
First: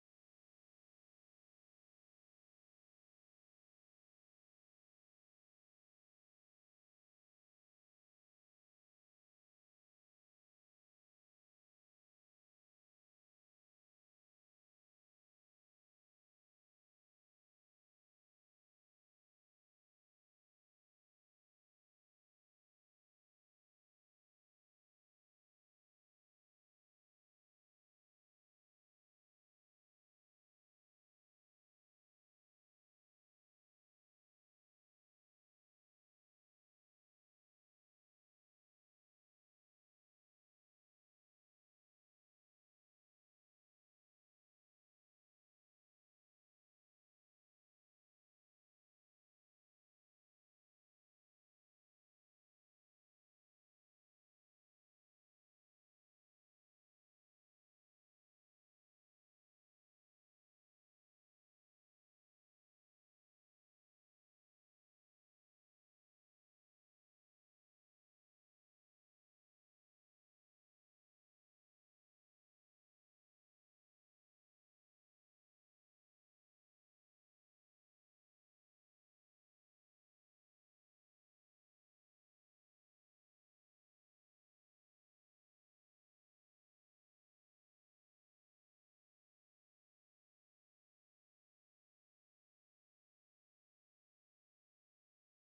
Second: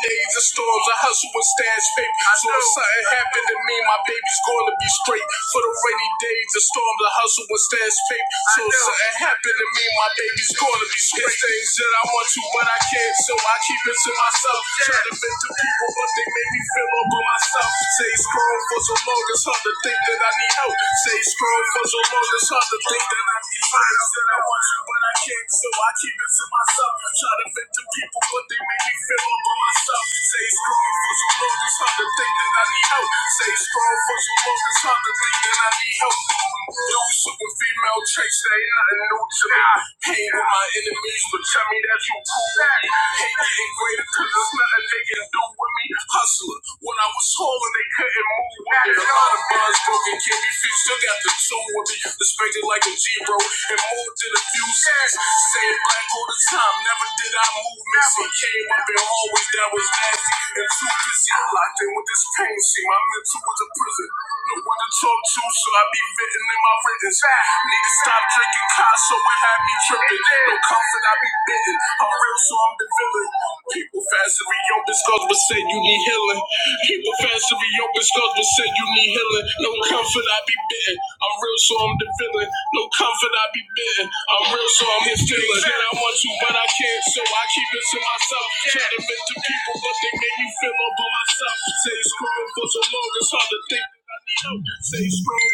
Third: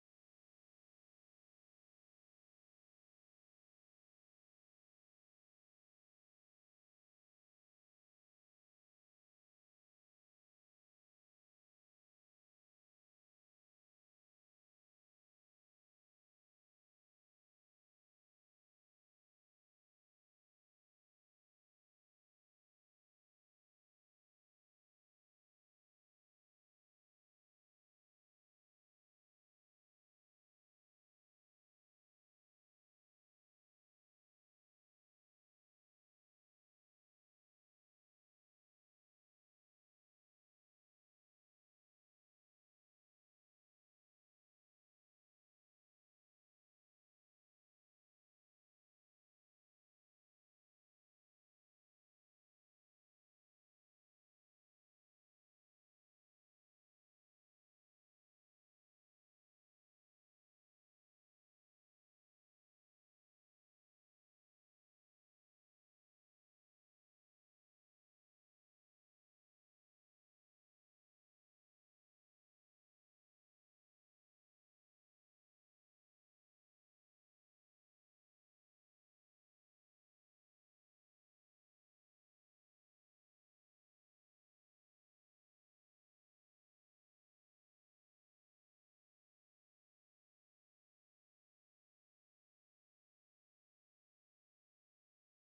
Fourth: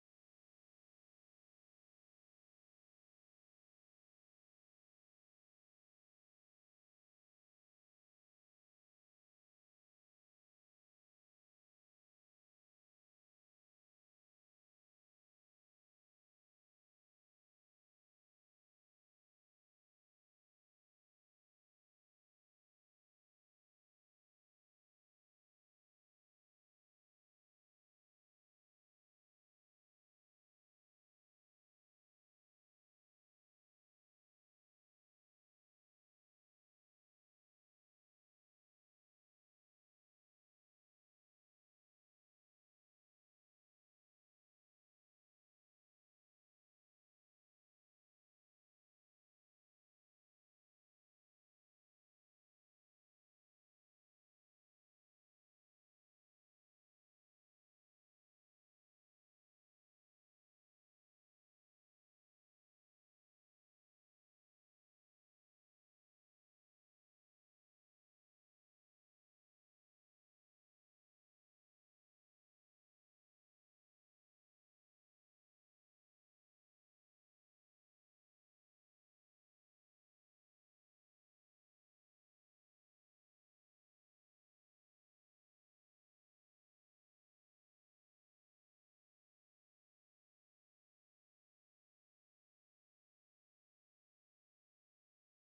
[SPEAKER 4] days of storms, I hustle with stash paper. So if something happened to me, my baby's going to be straight. For the rainy days of storms, I hustle with stash paper. So if something happened to me, my baby's going to be straight. It's things that I want to, but I can't, so I keep it to myself. Try to vent to people, but they make me feel all by myself. Stay strong for so long, it's hard to think that I need help. Stay strong for so long, it's hard to think that I need help. Things that I want to, but I can't, so I keep it to myself. I Try to vent to people, but they make me feel all by myself. Stay strong for so long, it's hard to think that I need help. Stay strong for so long, it's hard to think that I need help. Yo, super female chase, there ain't nothing new to me. Hate on my enemies, but tell me that you cool. with me. Hate getting greater, cause there's nothing they can do with me. Hustler, when I was hauling, they couldn't move with me. A lot of bonds broken, can't be fixed, still got the tune with me. Respected like a G, bro, and more than a few cents. Stayed black all the time, never did I move missing. Came up in hallways that was nasty and too busy. Locked in with this pain, see, my mental was a prison. Don't want to talk to, so I be written in my writings. Need to stop drinking cars, so it had me tripping. No comfort, I be bitten. I'm real, so I'm the villain. People fast to your discuss, but said you need healing. People fast to your discuss, but said you need healing. No comfort, I be bitten. I'm real, so I'm the villain. No comfort, I be bitten. I'm real, so I'm the feeling. That I want to, but I can't, so I keep it to myself. Try to vent to people, but they make me feel all by myself. Say it's growing for so long, it's hard to think. Stay strong. Think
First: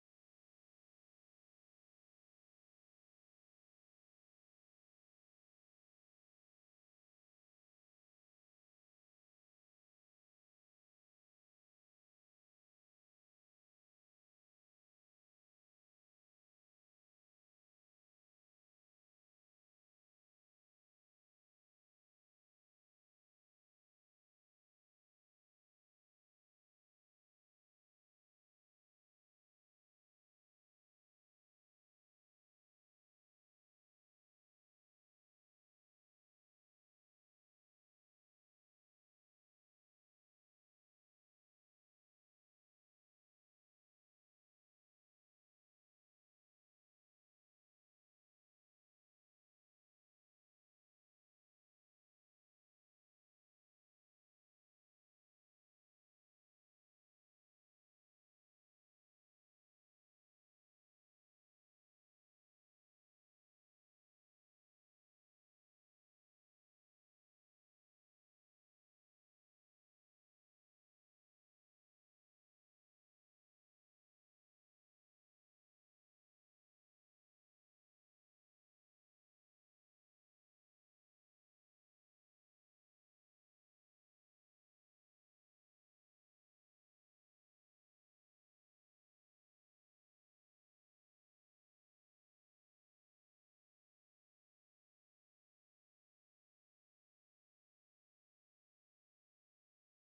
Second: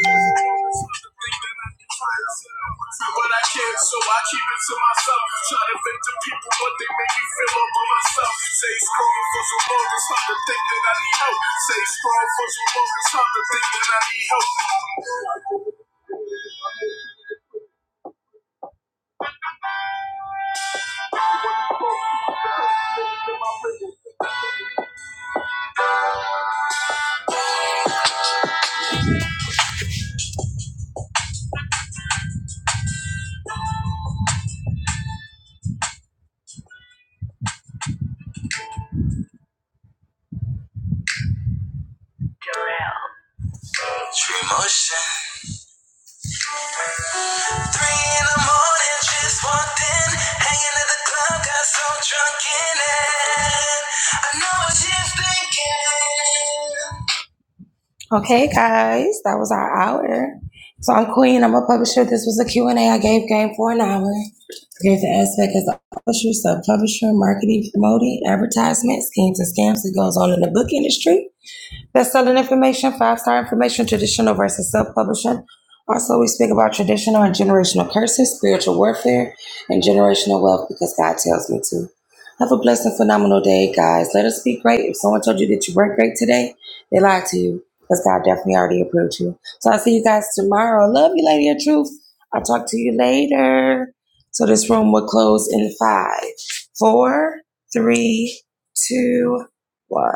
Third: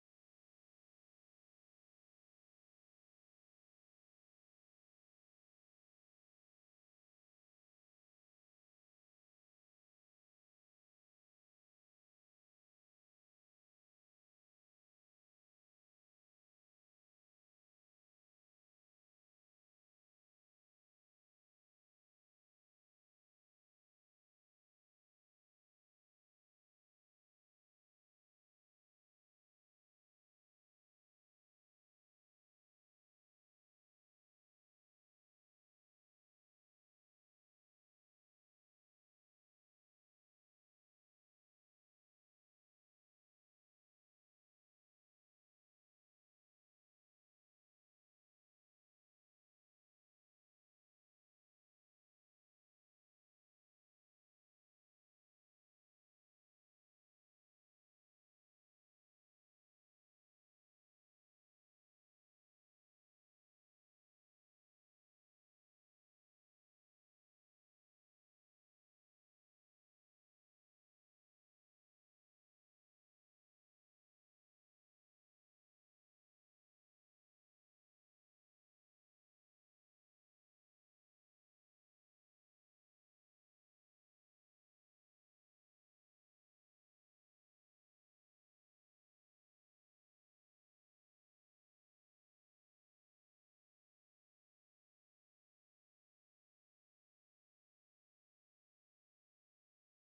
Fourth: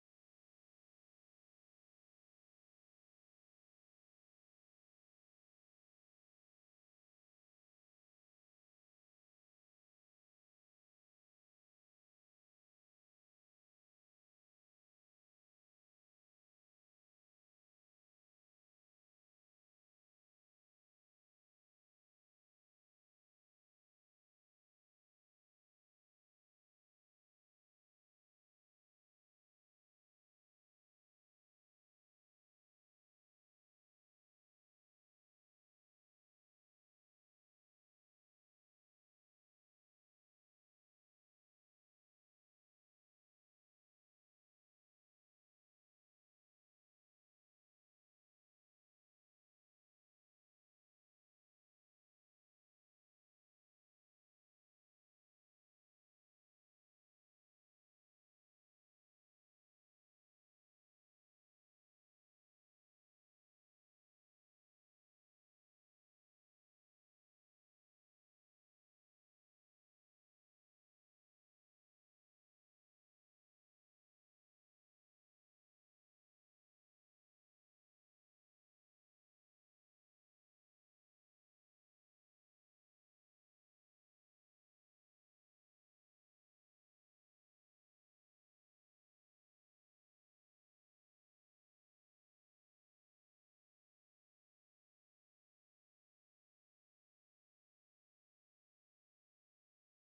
[SPEAKER 4] that I can try to sit I can, so I keep it to myself. Try to fake the people, but they make me feel over myself. Stay strong for so long, it's hard to think that I need help. Stay strong for so long, it's hard to think that I need help. Emotion. Three in the morning, just walked in, hanging at the club, got so drunk in it. I know what she's thinking. Okay, guys, that was our hour. So I'm Queen. I'm a publisher. This was a Q and A. I gave game for an hour. Gave the aspect as a publisher, sub-publisher, marketing, promoting, advertisement, schemes and scams that goes on in the book industry. Best-selling information, five-star information, traditional versus self-publishing. Also, we speak about traditional and generational curses, spiritual warfare, and generational wealth because God tells me to. Have a blessed and phenomenal day, guys. Let us be great. If someone told you that you weren't great today, they lied to you because God definitely already approved you. So I'll see you guys tomorrow. Love you, Lady of Truth. I'll talk to you later. So this room will close in five, four, three, two, one.